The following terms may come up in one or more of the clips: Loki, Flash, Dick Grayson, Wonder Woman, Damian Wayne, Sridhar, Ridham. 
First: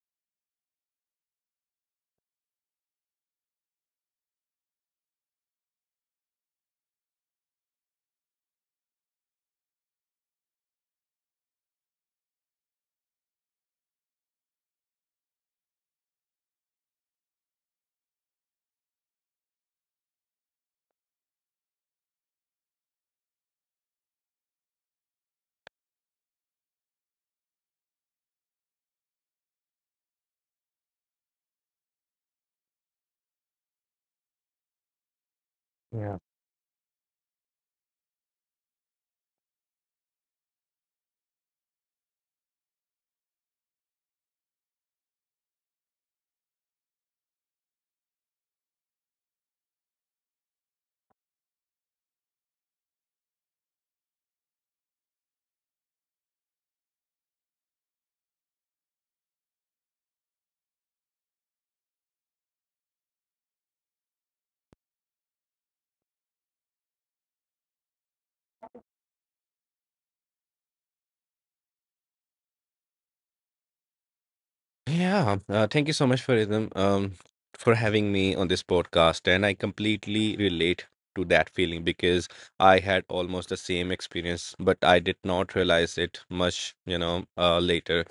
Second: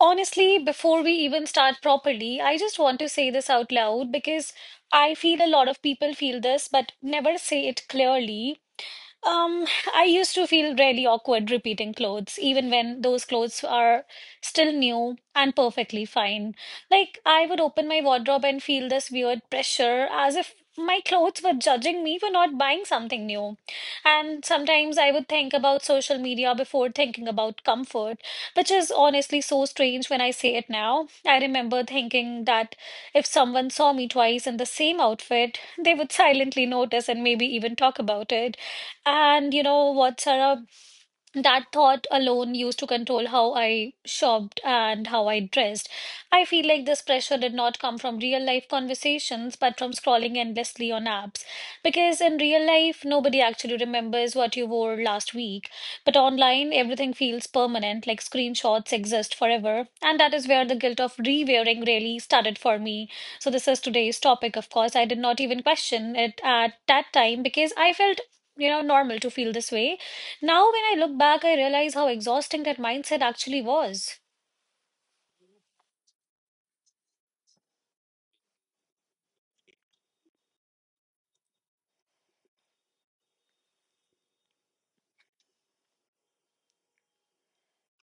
honestly, before we even start properly, I just want to say this out loud because I feel a lot of people feel this but never say it clearly. um, I used to feel really awkward repeating clothes, even when those clothes are still new and perfectly fine. Like, I would open my wardrobe and feel this weird pressure as if my clothes were judging me for not buying something new. And sometimes I would think about social media before thinking about comfort, which is honestly so strange when I say it now. I remember thinking that if someone saw me twice in the same outfit, they would Yeah. silently notice and maybe even talk about it. And you know what, Sarah? That thought alone used to control how I shopped and how I dressed. I feel like this pressure did not come from real life conversations, but from scrolling endlessly on apps. Because in real life, nobody actually remembers what you wore last week. But online, everything feels permanent, like screenshots exist forever. And that is where the guilt of re wearing really started for me. So, this is today's topic, of course. I did not even question it at that time because I felt, you know, normal to feel this way. Now when I look back, I realize how exhausting that mindset actually was. Yeah. Thank you so much for Ridham, for having me on this podcast. And I completely relate to that feeling because I had almost the same experience, but I did not realize it much, you know, later.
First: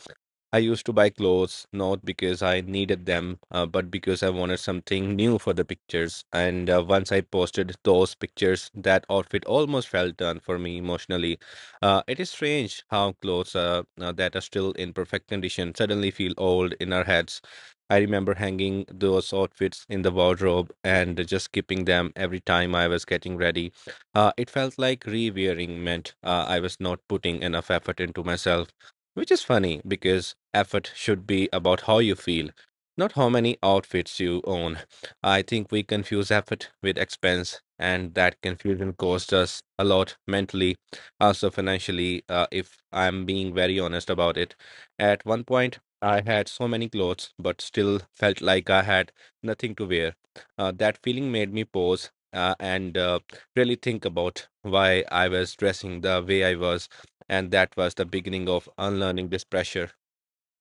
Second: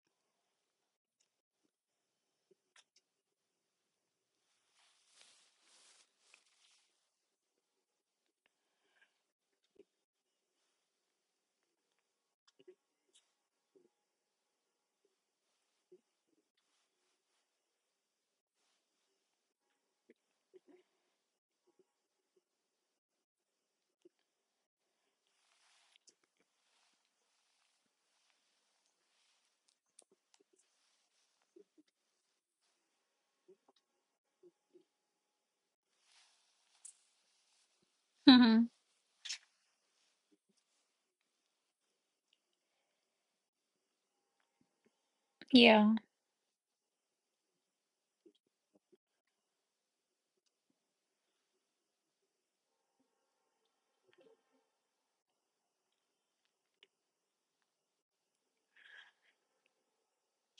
I used to buy clothes not because I needed them, but because I wanted something new for the pictures. And once I posted those pictures, that outfit almost fell down for me emotionally. It is strange how clothes that are still in perfect condition suddenly feel old in our heads. I remember hanging those outfits in the wardrobe and just keeping them every time I was getting ready. It felt like re wearing meant I was not putting enough effort into myself. Which is funny because effort should be about how you feel, not how many outfits you own. I think we confuse effort with expense, and that Mm-hmm. confusion costs us a lot mentally, also financially, if I'm being very honest about it. At one point, Yeah. I had so many clothes, but still felt like I had nothing to wear. That feeling made me pause and really think about why I was dressing the way I was, and that was the beginning of unlearning this pressure.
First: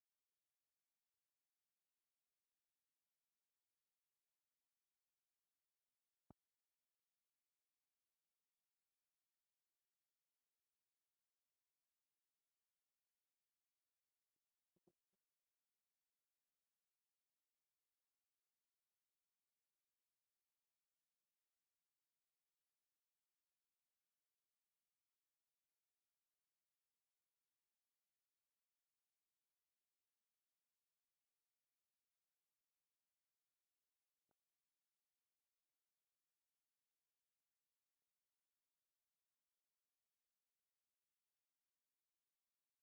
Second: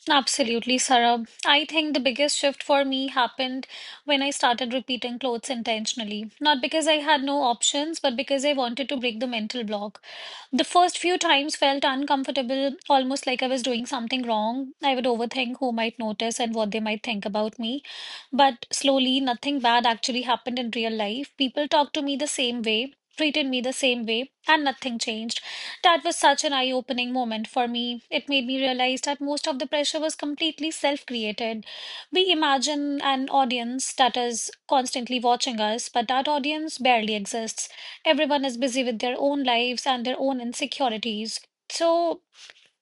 Absolutely, Sarah. I think the biggest shift for me happened when I started repeating clothes intentionally. Not because I had no options, but because I wanted to break the mental block. The first few times felt uncomfortable, almost like I was doing something wrong. I would overthink who might notice and what they might think about me. But slowly, nothing bad actually happened in real life. People talked to me the same way, treated me the same way, and nothing changed. That was such an eye opening moment for me. It made me realize that most of the pressure was completely self created. We imagine an audience that is constantly watching us, but that audience barely exists. Everyone is busy with their own lives and their own insecurities. So,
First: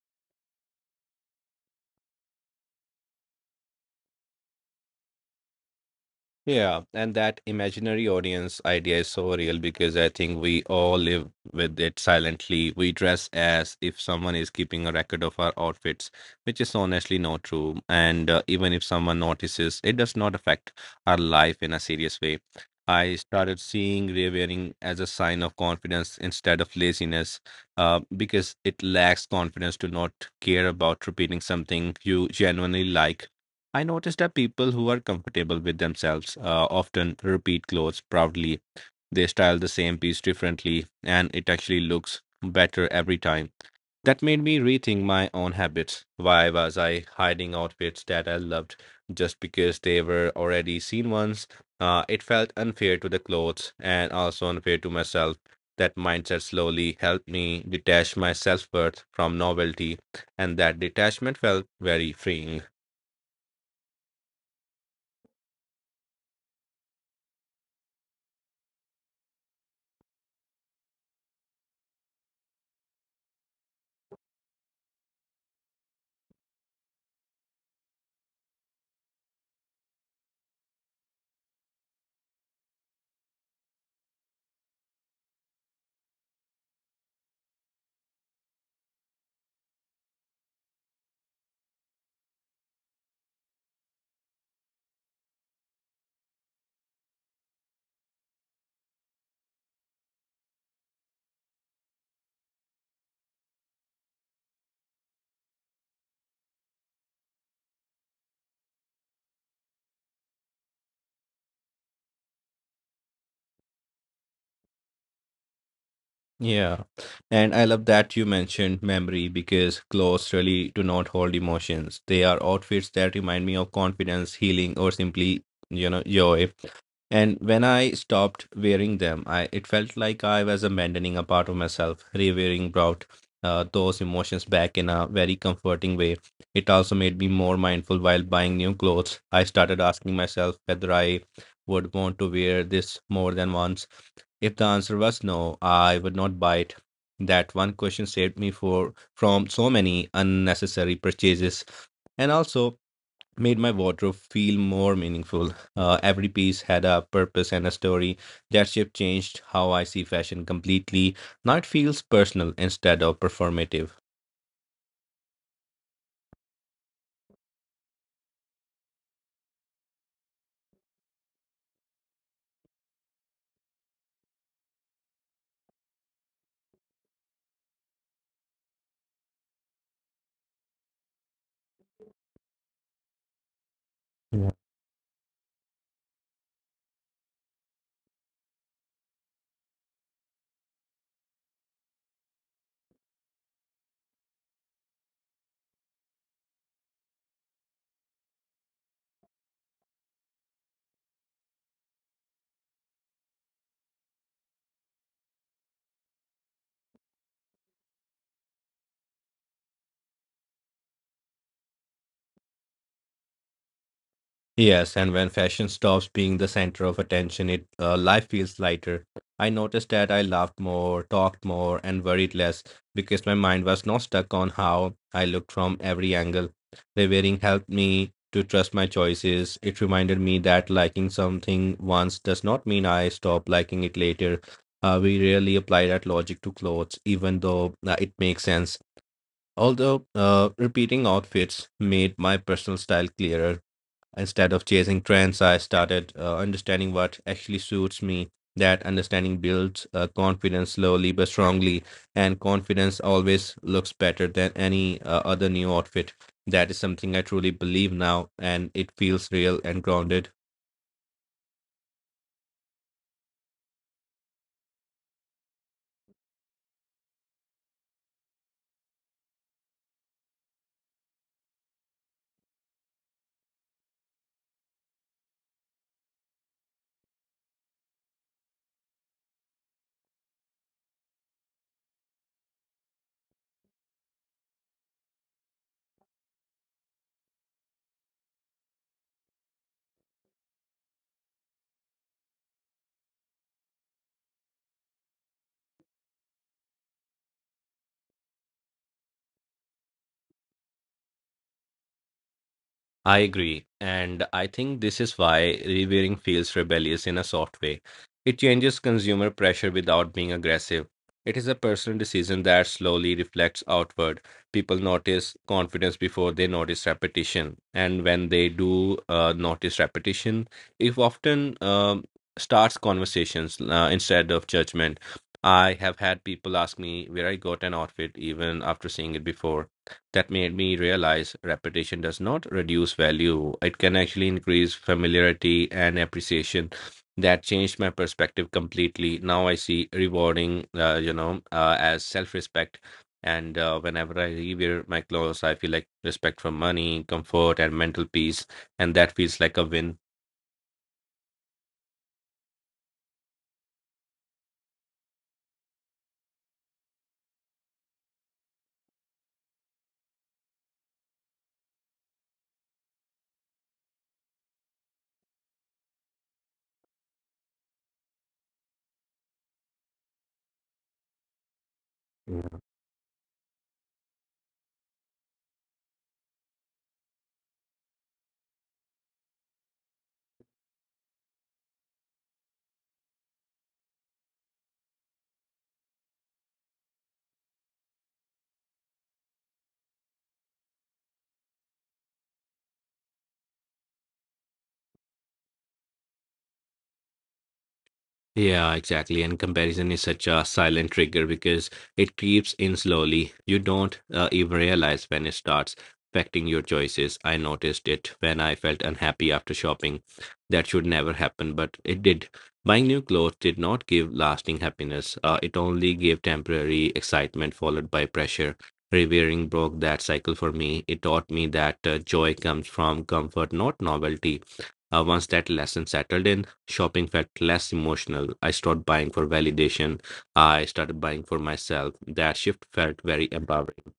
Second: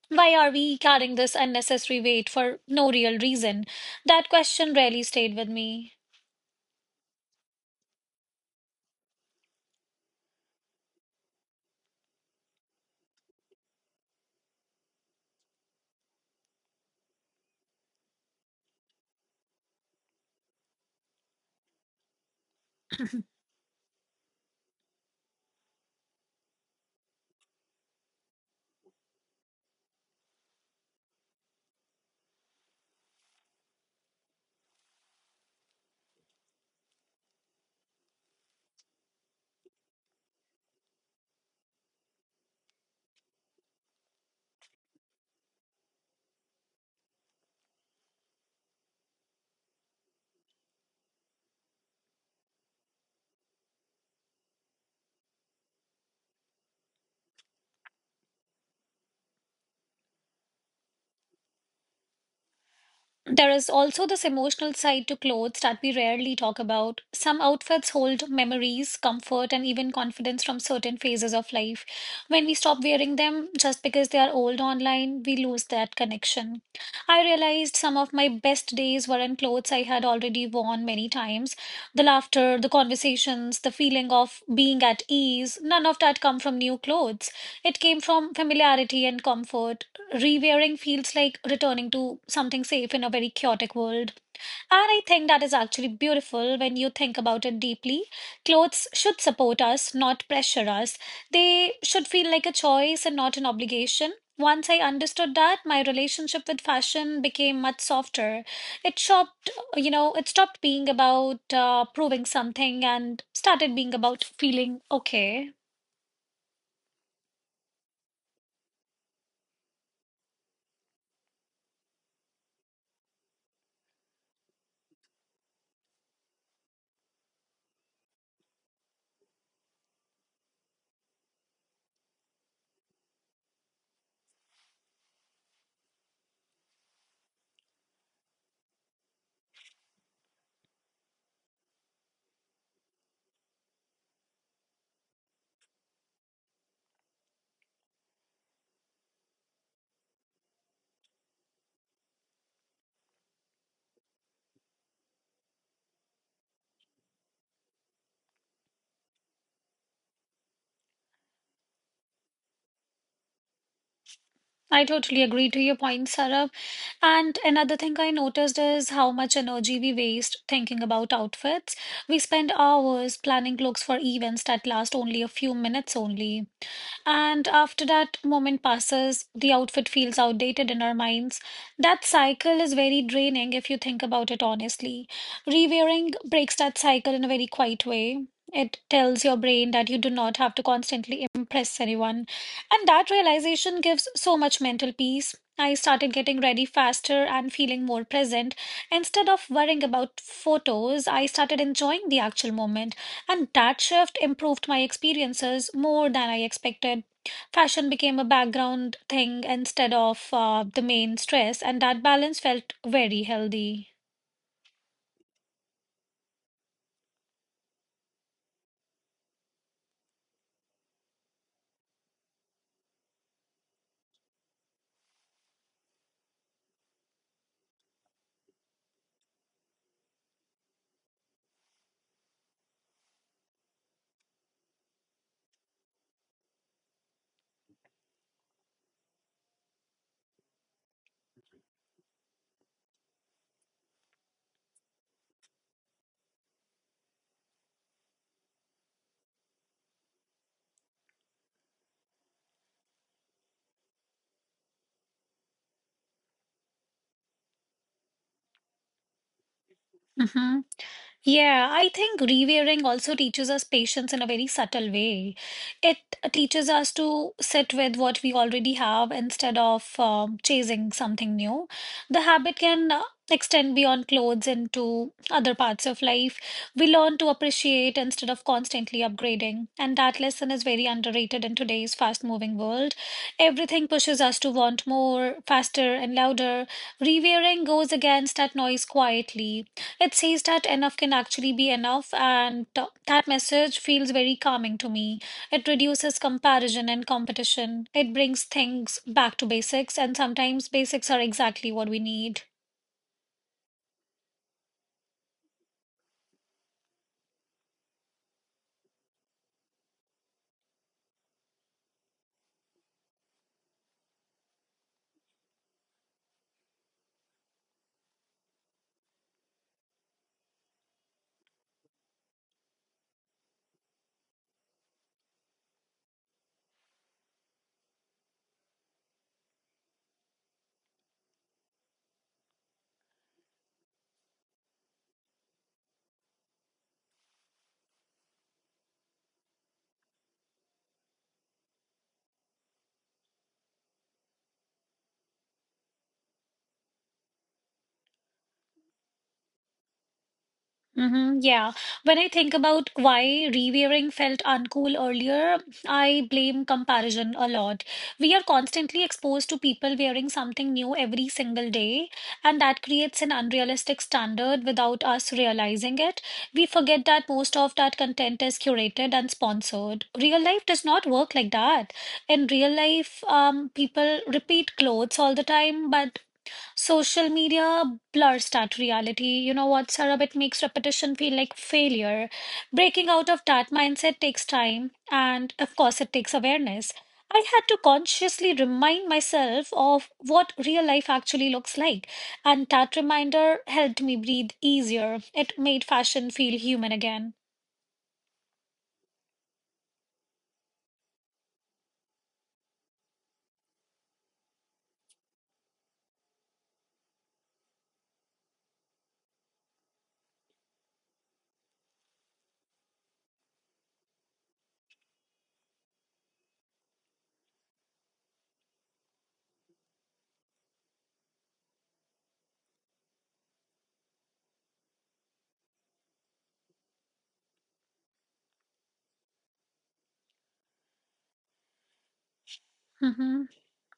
why are we carrying this unnecessary weight for no real reason? That question really stayed with me. Yeah, and that imaginary audience idea is so real because I think we all live with it silently. We dress as if someone is keeping a record of our outfits, which is honestly not true. And even if someone notices, it does not affect our life in a serious way. I started seeing rewearing as a sign of confidence instead of laziness, because it lacks confidence to not care about repeating something you genuinely like. I noticed that people who are comfortable with themselves often repeat clothes proudly. They style the same piece differently, and it actually looks better every time. That made me rethink my own habits. Why was I hiding outfits that I loved just because they were already seen once? It felt unfair to the clothes and also unfair to myself. That mindset slowly helped me detach my self worth from novelty, and that detachment felt very freeing. There is also this emotional side to clothes that we rarely talk about. Some outfits hold memories, comfort, and even confidence from certain phases of life. When we stop wearing them just because they are old online, we lose that connection. I realized some of my best days were in clothes I had already worn many times. The laughter, the conversations, the feeling of being at ease, none of that come from new clothes. It came from familiarity and comfort. Rewearing feels like returning to something safe in a very chaotic world. And I think that is actually beautiful when you think about it deeply. Clothes should support us, not pressure us. They should feel like a choice and not an obligation. Once I understood that, my relationship with fashion became much softer. It stopped, you know, it stopped being about proving something and started being about feeling okay. Yeah. And I love that you mentioned memory because clothes really do not hold emotions. They are outfits that remind me of confidence, healing, or simply, you know, joy. And when I stopped wearing them, I it felt like I was abandoning a part of myself. Rewearing brought those emotions back in a very comforting way. It also made me more mindful while buying new clothes. I started asking myself whether I would want to wear this more than once. If the answer was no, I would not buy it. That one question saved me for from so many unnecessary purchases. And also, made my wardrobe feel more meaningful. Every piece had a purpose and a story. That shift changed how I see fashion completely. Now it feels personal instead of performative. I totally agree to your point, Sarab. And another thing I noticed is how much energy we waste thinking about outfits. We spend hours planning looks for events that last only a few minutes only. And after that moment passes, the outfit feels outdated in our minds. That cycle is very draining if you think about it honestly. Rewearing breaks that cycle in a very quiet way. It tells your brain that you do not have to constantly impress anyone. And that realization gives so much mental peace. I started getting ready faster and feeling more present. Instead of worrying about photos, I started enjoying the actual moment. And that shift improved my experiences more than I expected. Fashion became a background thing instead of the main stress, and that balance felt very healthy. Yes, and when fashion stops being the center of attention, it life feels lighter. I noticed that I laughed more, talked more, and worried less because my mind was not stuck on how I looked from every angle. The wearing helped me to trust my choices. It reminded me that liking something once does not mean I stop liking it later. We rarely apply that logic to clothes, even though it makes sense. Although repeating outfits made my personal style clearer. Instead of chasing trends, I started understanding what actually suits me. That understanding builds confidence slowly but strongly, and confidence always looks better than any other new outfit. That is something I truly believe now, and it feels real and grounded. Mhm. Yeah, I think rewiring also teaches us patience in a very subtle way. It teaches us to sit with what we already have instead of chasing something new. The habit can extend beyond clothes into other parts of life. We learn to appreciate instead of constantly upgrading, and that lesson is very underrated in today's fast-moving world. Everything pushes us to want more, faster, and louder. Rewiring goes against that noise quietly. It says that enough can actually be enough, and that message feels very calming to me. It reduces comparison and competition. It brings things back to basics, and sometimes basics are exactly what we need. I agree, and I think this is why rebearing feels rebellious in a soft way. It changes consumer pressure without being aggressive. It is a personal decision that slowly reflects outward. People notice confidence before they notice repetition, and when they do notice repetition, it often starts conversations instead of judgment. I have had people ask me where I got an outfit even after seeing it before. That made me realize repetition does not reduce value. It can actually increase familiarity and appreciation. That changed my perspective completely. Now I see rewarding, as self-respect. And whenever I rewear my clothes, I feel like respect for money, comfort, and mental peace, and that feels like a win. Mm-hmm, yeah. When I think about why rewearing felt uncool earlier, I blame comparison a lot. We are constantly exposed to people wearing something new every single day, and that creates an unrealistic standard without us realizing it. We forget that most of that content is curated and sponsored. Real life does not work like that. In real life, people repeat clothes all the time, but social media blurs that reality. You know what, Sarab? It makes repetition feel like failure. Breaking out of that mindset takes time, and of course, it takes awareness. I had to consciously remind myself of what real life actually looks like, and that reminder helped me breathe easier. It made fashion feel human again. Yeah, exactly. And comparison is such a silent trigger because it creeps in slowly. You don't even realize when it starts affecting your choices. I noticed it when I felt unhappy after shopping. That should never happen, but it did. Buying new clothes did not give lasting happiness. It only gave temporary excitement followed by pressure. Revering broke that cycle for me. It taught me that joy comes from comfort, not novelty. Once that lesson settled in, shopping felt less emotional. I stopped buying for validation. I started buying for myself. That shift felt very Hmm. empowering.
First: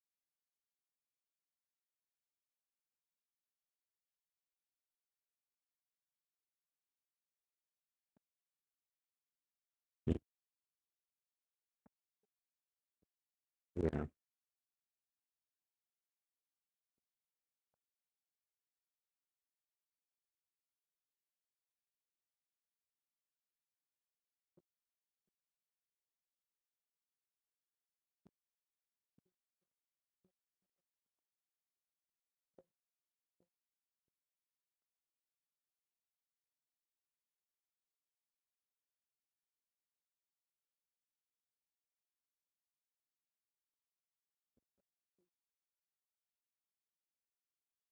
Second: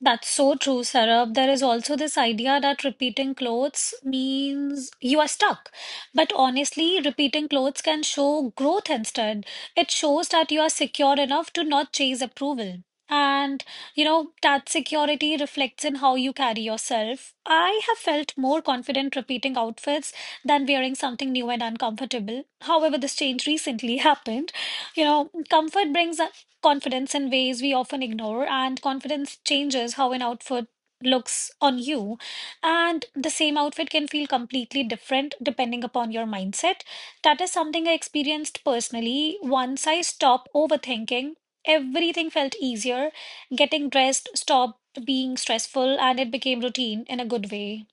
That's so true, Sarab. There is also this idea that repeating clothes means you are stuck. But honestly, repeating clothes can show growth instead. It shows that you are secure enough to not chase approval. And, you Yeah. know, that security reflects in how you carry yourself. I have felt more confident repeating outfits than wearing something new and uncomfortable. However, this change recently happened. You know, comfort brings confidence in ways we often ignore, and confidence changes how an outfit looks on you. And the same outfit can feel completely different depending upon your mindset. That is something I experienced personally. Once I stopped overthinking, everything felt easier. Getting dressed stopped being stressful, and it became routine in a good way.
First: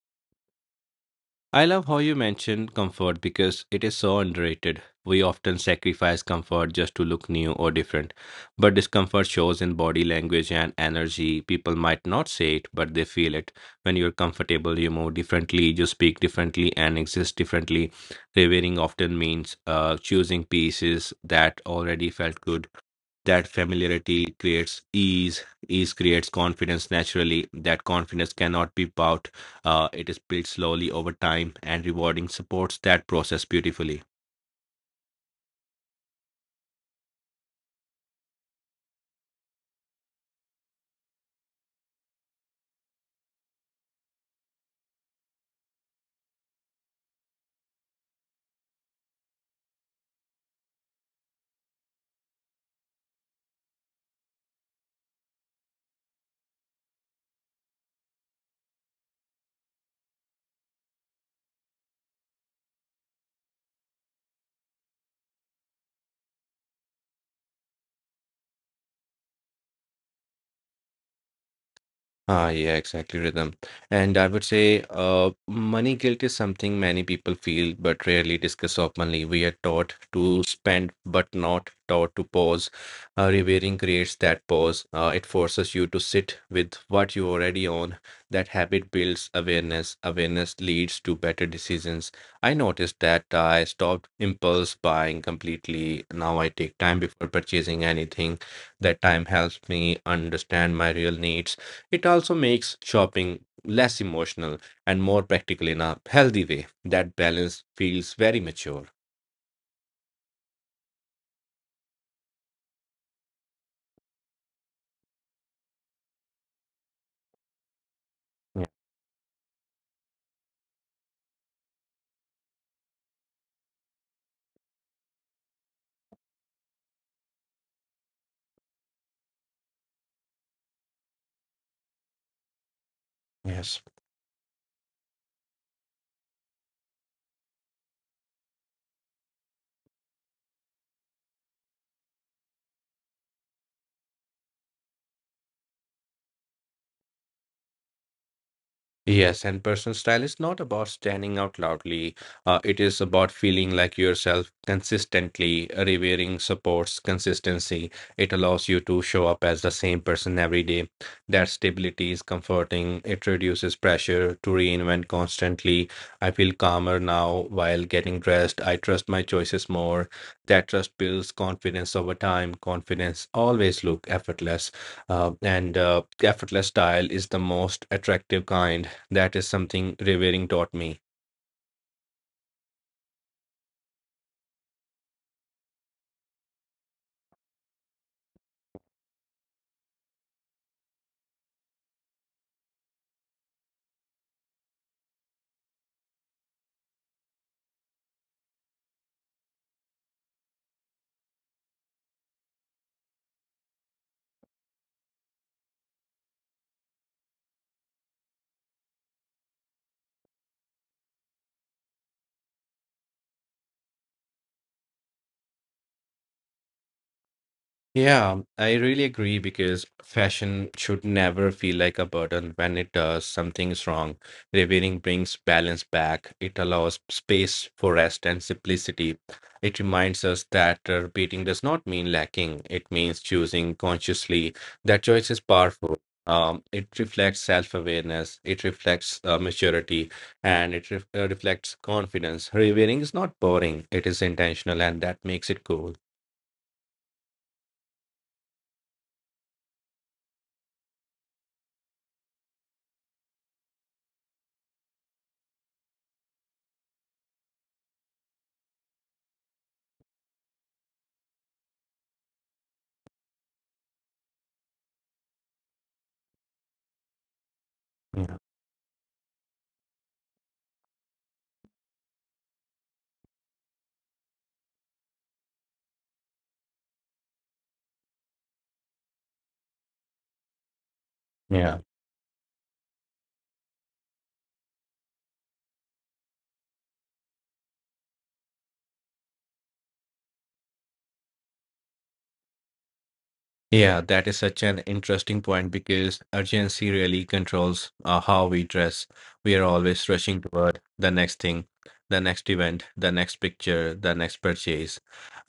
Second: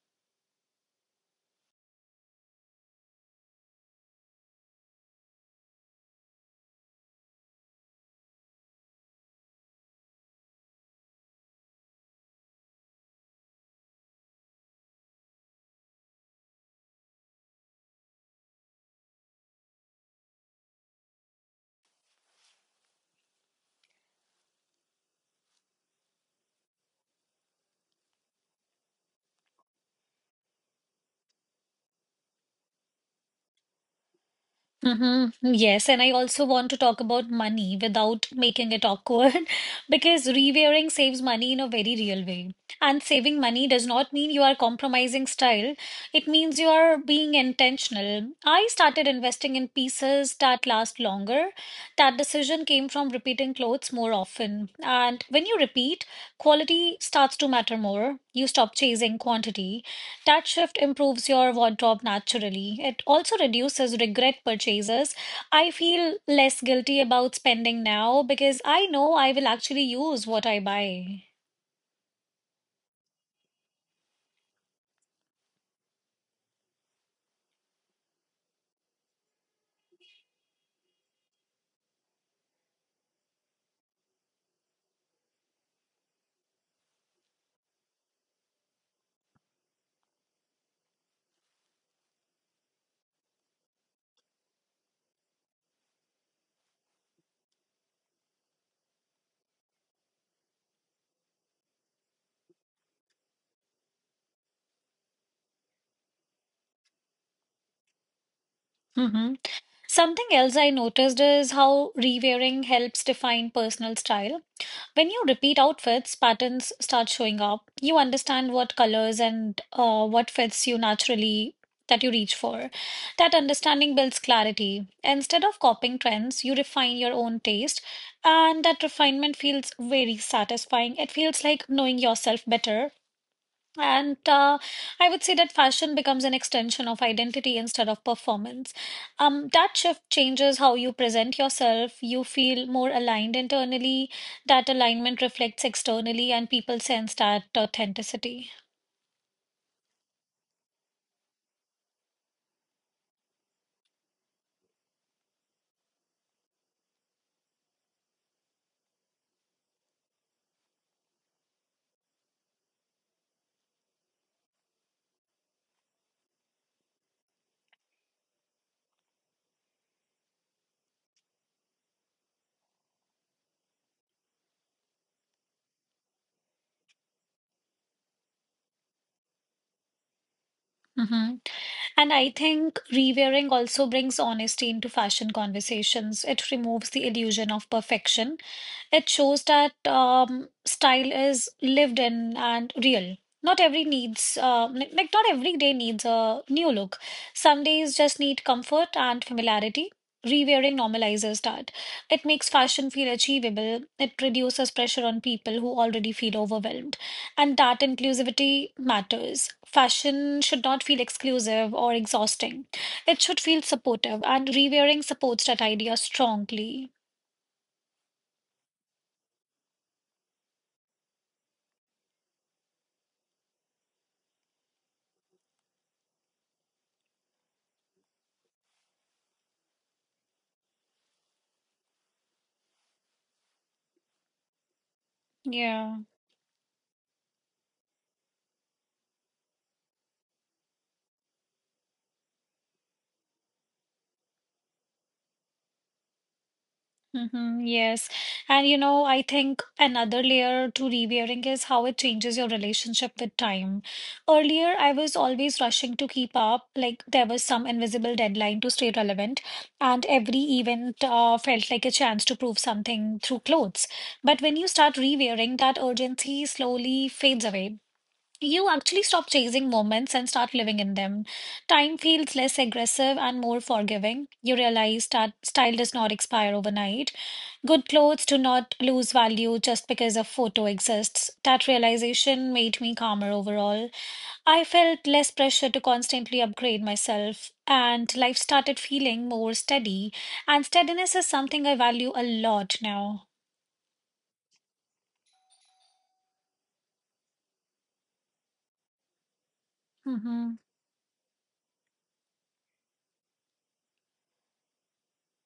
I love how you mentioned comfort because it is so underrated. We often sacrifice comfort just to look new or different. But discomfort shows in body language and energy. People might not say it, but they feel it. When you're comfortable, you move differently, you speak differently, and exist differently. Revealing often means choosing pieces that already felt good. That familiarity creates ease. Ease creates confidence naturally. That confidence cannot be bought. It is built slowly over time, and rewarding supports that process beautifully. Mm-hmm. Yes, and I also want to talk about money without making it awkward because rewearing saves money in a very real way. And saving money does not mean you are compromising style, it means you are being intentional. I started investing in pieces that last longer. That decision came from repeating clothes more often. And when you repeat, quality starts to matter more. You stop chasing quantity. That shift improves your wardrobe naturally. It also reduces regret purchases. I feel less guilty about spending now because I know I will actually use what I buy. Ah, yeah, exactly, rhythm. And I would say money guilt is something many people feel but rarely discuss openly. We are taught to spend but not taught to pause. Revering creates that pause. It forces you to sit with what you already own. That habit builds awareness. Awareness leads to better decisions. I noticed that I stopped impulse buying completely. Now I take time before purchasing anything. That time helps me understand my real needs. It also makes shopping less emotional and more practical in a healthy way. That balance feels very mature. Hmm. Something else I noticed is how rewearing helps define personal style. When you repeat outfits, patterns start showing up. You understand Yeah, what colors and what fits you naturally that you reach for. That understanding builds clarity. Instead of copying trends, you refine your own taste, and that refinement feels very satisfying. It feels like knowing yourself better, Yes. and I would say that fashion becomes an extension of identity instead of performance. That shift changes how you present yourself. You feel more aligned internally. That alignment reflects externally, and people sense that authenticity. Yes, and personal style is not about standing out loudly. It is about feeling like yourself consistently. Revering supports consistency. It allows you to show up as the same person every day. That stability is comforting. It reduces pressure to reinvent constantly. I feel calmer now while getting dressed. I trust my choices more. That trust builds confidence over time. Confidence always look effortless, and effortless style is the most attractive kind. That is something revering taught me. Hmm. And I think rewearing also brings honesty into fashion conversations. It removes the illusion of perfection. It shows that style is lived in and real. Not every needs, like not every day needs a new look. Some days just need comfort and familiarity. Rewearing normalizes that. It makes fashion feel achievable. It reduces pressure on people who already feel overwhelmed, and that inclusivity matters. Fashion should not feel exclusive or exhausting. It should feel supportive, and rewearing supports that idea strongly. Yeah, I really agree because fashion should never feel like a burden. When it does, something is wrong. Revealing brings balance back. It allows space for rest and simplicity. It reminds us that repeating does not mean lacking. It means choosing consciously. That choice is powerful. Yeah. It reflects self-awareness. It reflects maturity, and it reflects confidence. Revealing is not boring. It is intentional, and that makes it cool. Mm-hmm, yes. And you know, I think another layer to rewearing is how it changes your relationship with time. Earlier, I was always rushing to keep up, like there was some invisible deadline to stay relevant, and every event felt like a chance to prove something through clothes. But when you start rewearing, that urgency slowly fades away. Yeah. You actually stop chasing moments and start living in them. Time feels less aggressive and more forgiving. You realize that style does not expire overnight. Good clothes do not lose value just because a photo exists. That Yeah. realization made me calmer overall. I felt less pressure to constantly upgrade myself, and life started feeling more steady. And steadiness is something I value a lot now. Yeah, that is such an interesting point because urgency really controls how we dress. We are always rushing Mm-hmm. toward the next thing, the next event, the next picture, the next purchase.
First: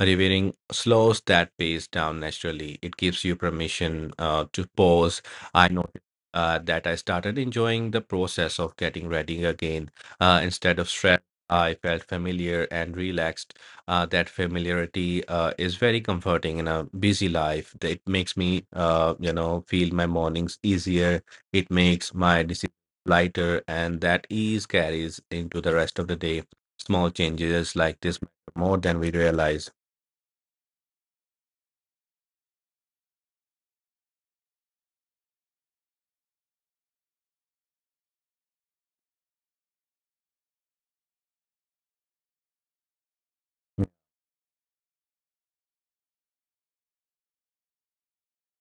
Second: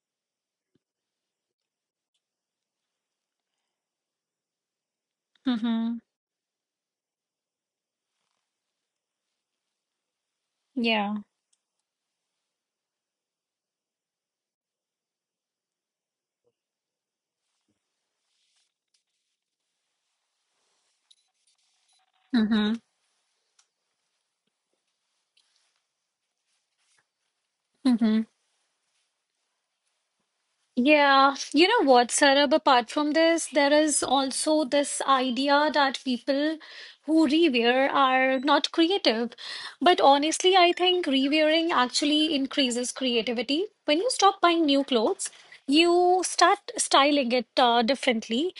Revering slows that pace down naturally. It gives you permission to pause. I Mm-hmm. noticed that I started enjoying the process of getting ready again. Instead of Yeah. stress, I felt familiar and relaxed. That familiarity is very comforting in a busy life. That It makes me, you know, feel my mornings easier. It makes my decisions Mm-hmm. lighter, and that ease carries into the rest of the day. Small changes like this Mm-hmm. matter more than we realize. Yeah, you know what, Sarab, apart from this, there is also this idea that people who rewear are not creative. But honestly, I think rewearing actually increases creativity. When you stop buying new clothes, you start styling it differently.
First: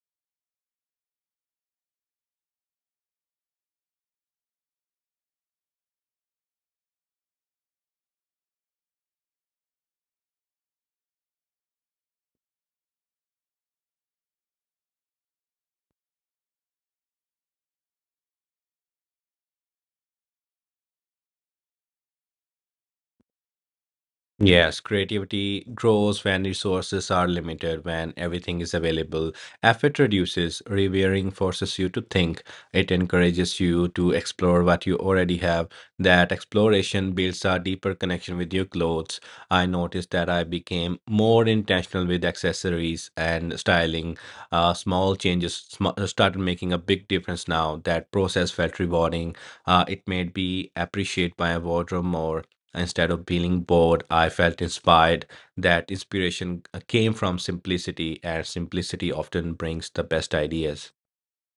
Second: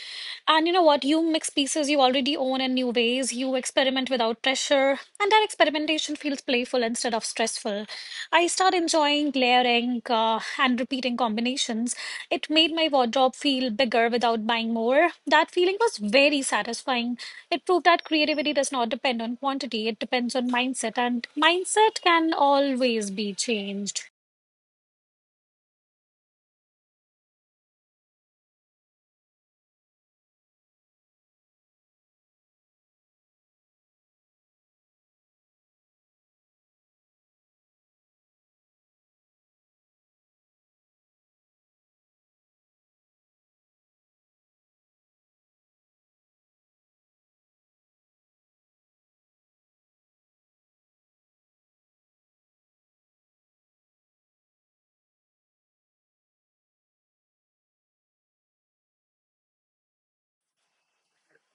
And you know what? You mix pieces you already own in new ways. You experiment without pressure. And that experimentation feels playful instead of stressful. I started enjoying layering, and repeating combinations. It made my wardrobe feel bigger without buying more. That feeling was very satisfying. It proved that creativity does not depend on quantity, it depends on mindset, and mindset can always be changed. Yes, creativity grows when resources are limited. When everything is available, effort reduces. Rewiring forces you to think. It encourages you to explore what you already have. That exploration builds a deeper connection with your clothes. I noticed that I became more intentional with accessories and styling. Small changes started making a big difference now. That process felt rewarding. It made me appreciate my wardrobe more. Instead of feeling bored, I felt inspired. That inspiration came from simplicity, and simplicity often brings the best ideas.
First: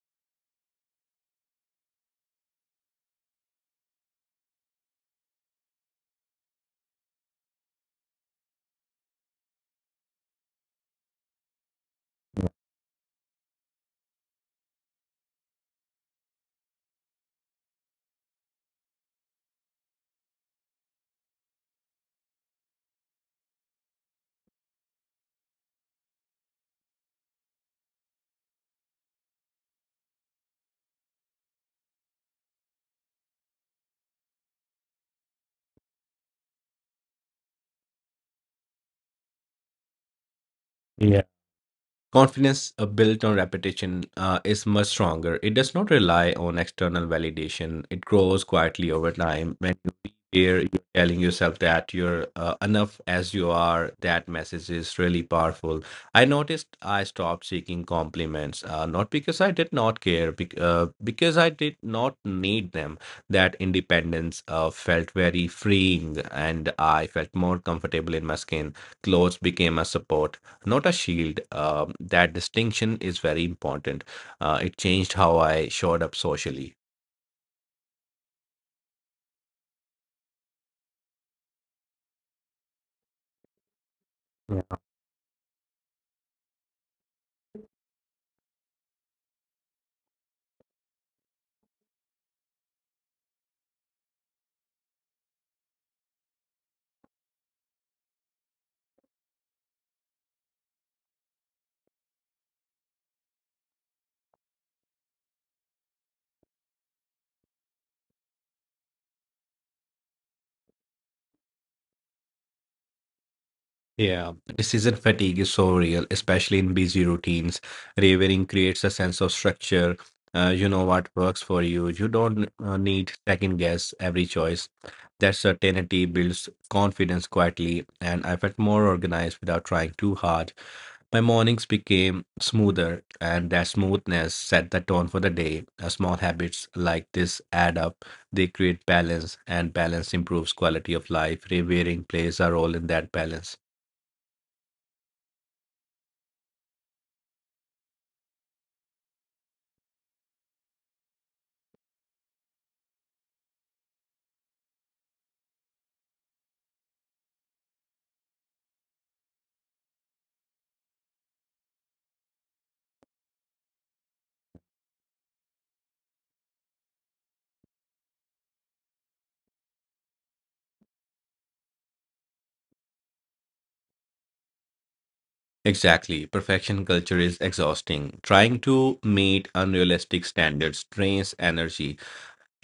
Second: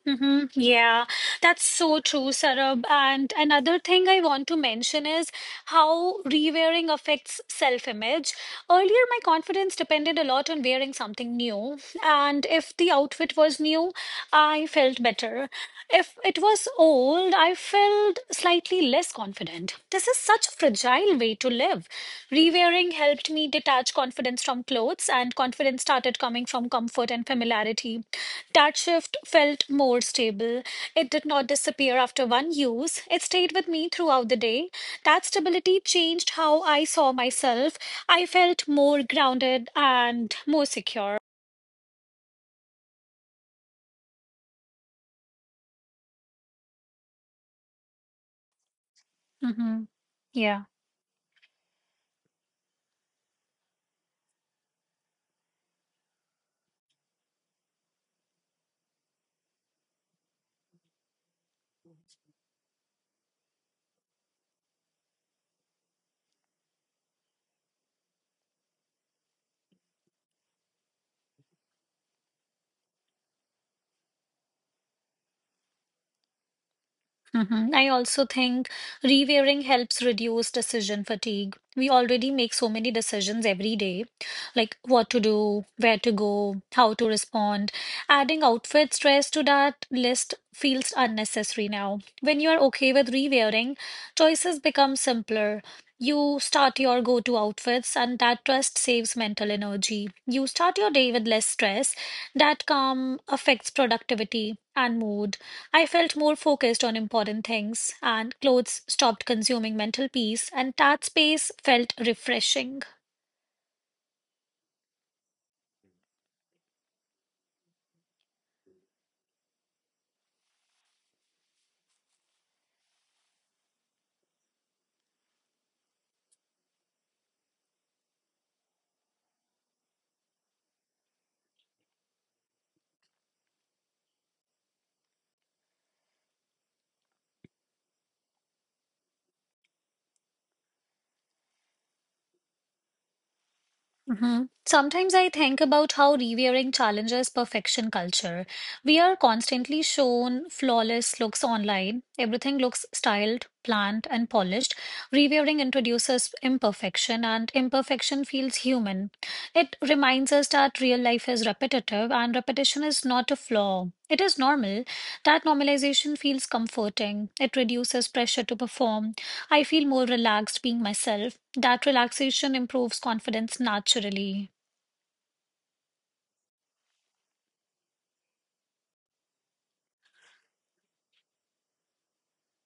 Yeah, that's so true, Sarab. And another thing I want to mention is how rewearing affects self-image. Earlier, my confidence depended a lot on wearing something new, and if the outfit was new, I felt better. If it was old, I felt slightly less confident. This is such a fragile way to live. Rewearing helped me detach confidence from clothes, and confidence started coming from comfort and familiarity. That shift felt more stable. It did not disappear after one use, it stayed with me throughout the day. That stability changed how I saw myself. I felt more grounded and more secure. Yeah. Confidence built on repetition is much stronger. It does not rely on external validation. It grows quietly over time. When hmm you hear Yeah. you telling yourself that you're enough as you are, that message is really powerful. I noticed I stopped seeking compliments, not because I did not care, because I did not need them. That independence felt very freeing, and I felt more comfortable in my skin. Clothes became a support, not a shield. That distinction is very important. It changed how I showed up socially. Mhm. I also think rewearing helps reduce decision fatigue. We already make so many decisions every day, like what to do, where to go, how to respond. Adding outfit stress to that list feels unnecessary now. When you are okay with rewearing, choices become simpler. You start your go-to outfits, and that trust saves mental energy. You start your day with less stress. That calm affects productivity and mood. I felt more focused on important things, and clothes stopped consuming mental peace, and that space felt refreshing. Yeah, decision fatigue is so real, especially in busy routines. Ravering creates a sense of structure. You know what works for you. You don't need second guess every choice. That certainty builds confidence quietly, and I felt more organized without trying too hard. My mornings became smoother, and that smoothness set the tone for the day. Small habits like this add up. They create balance, and balance improves quality of life. Ravering plays a role in that balance. hmm Sometimes I think about how reviewing challenges perfection culture. We are constantly shown flawless looks online. Everything looks styled, planned, and polished. Reviewing introduces imperfection, and imperfection feels human. It reminds us that real life is repetitive, and repetition is not a flaw. It is normal. That normalization feels comforting. It reduces pressure to perform. I feel more relaxed being myself. That relaxation improves confidence naturally. Exactly. Perfection culture is exhausting. Trying to meet unrealistic standards drains energy.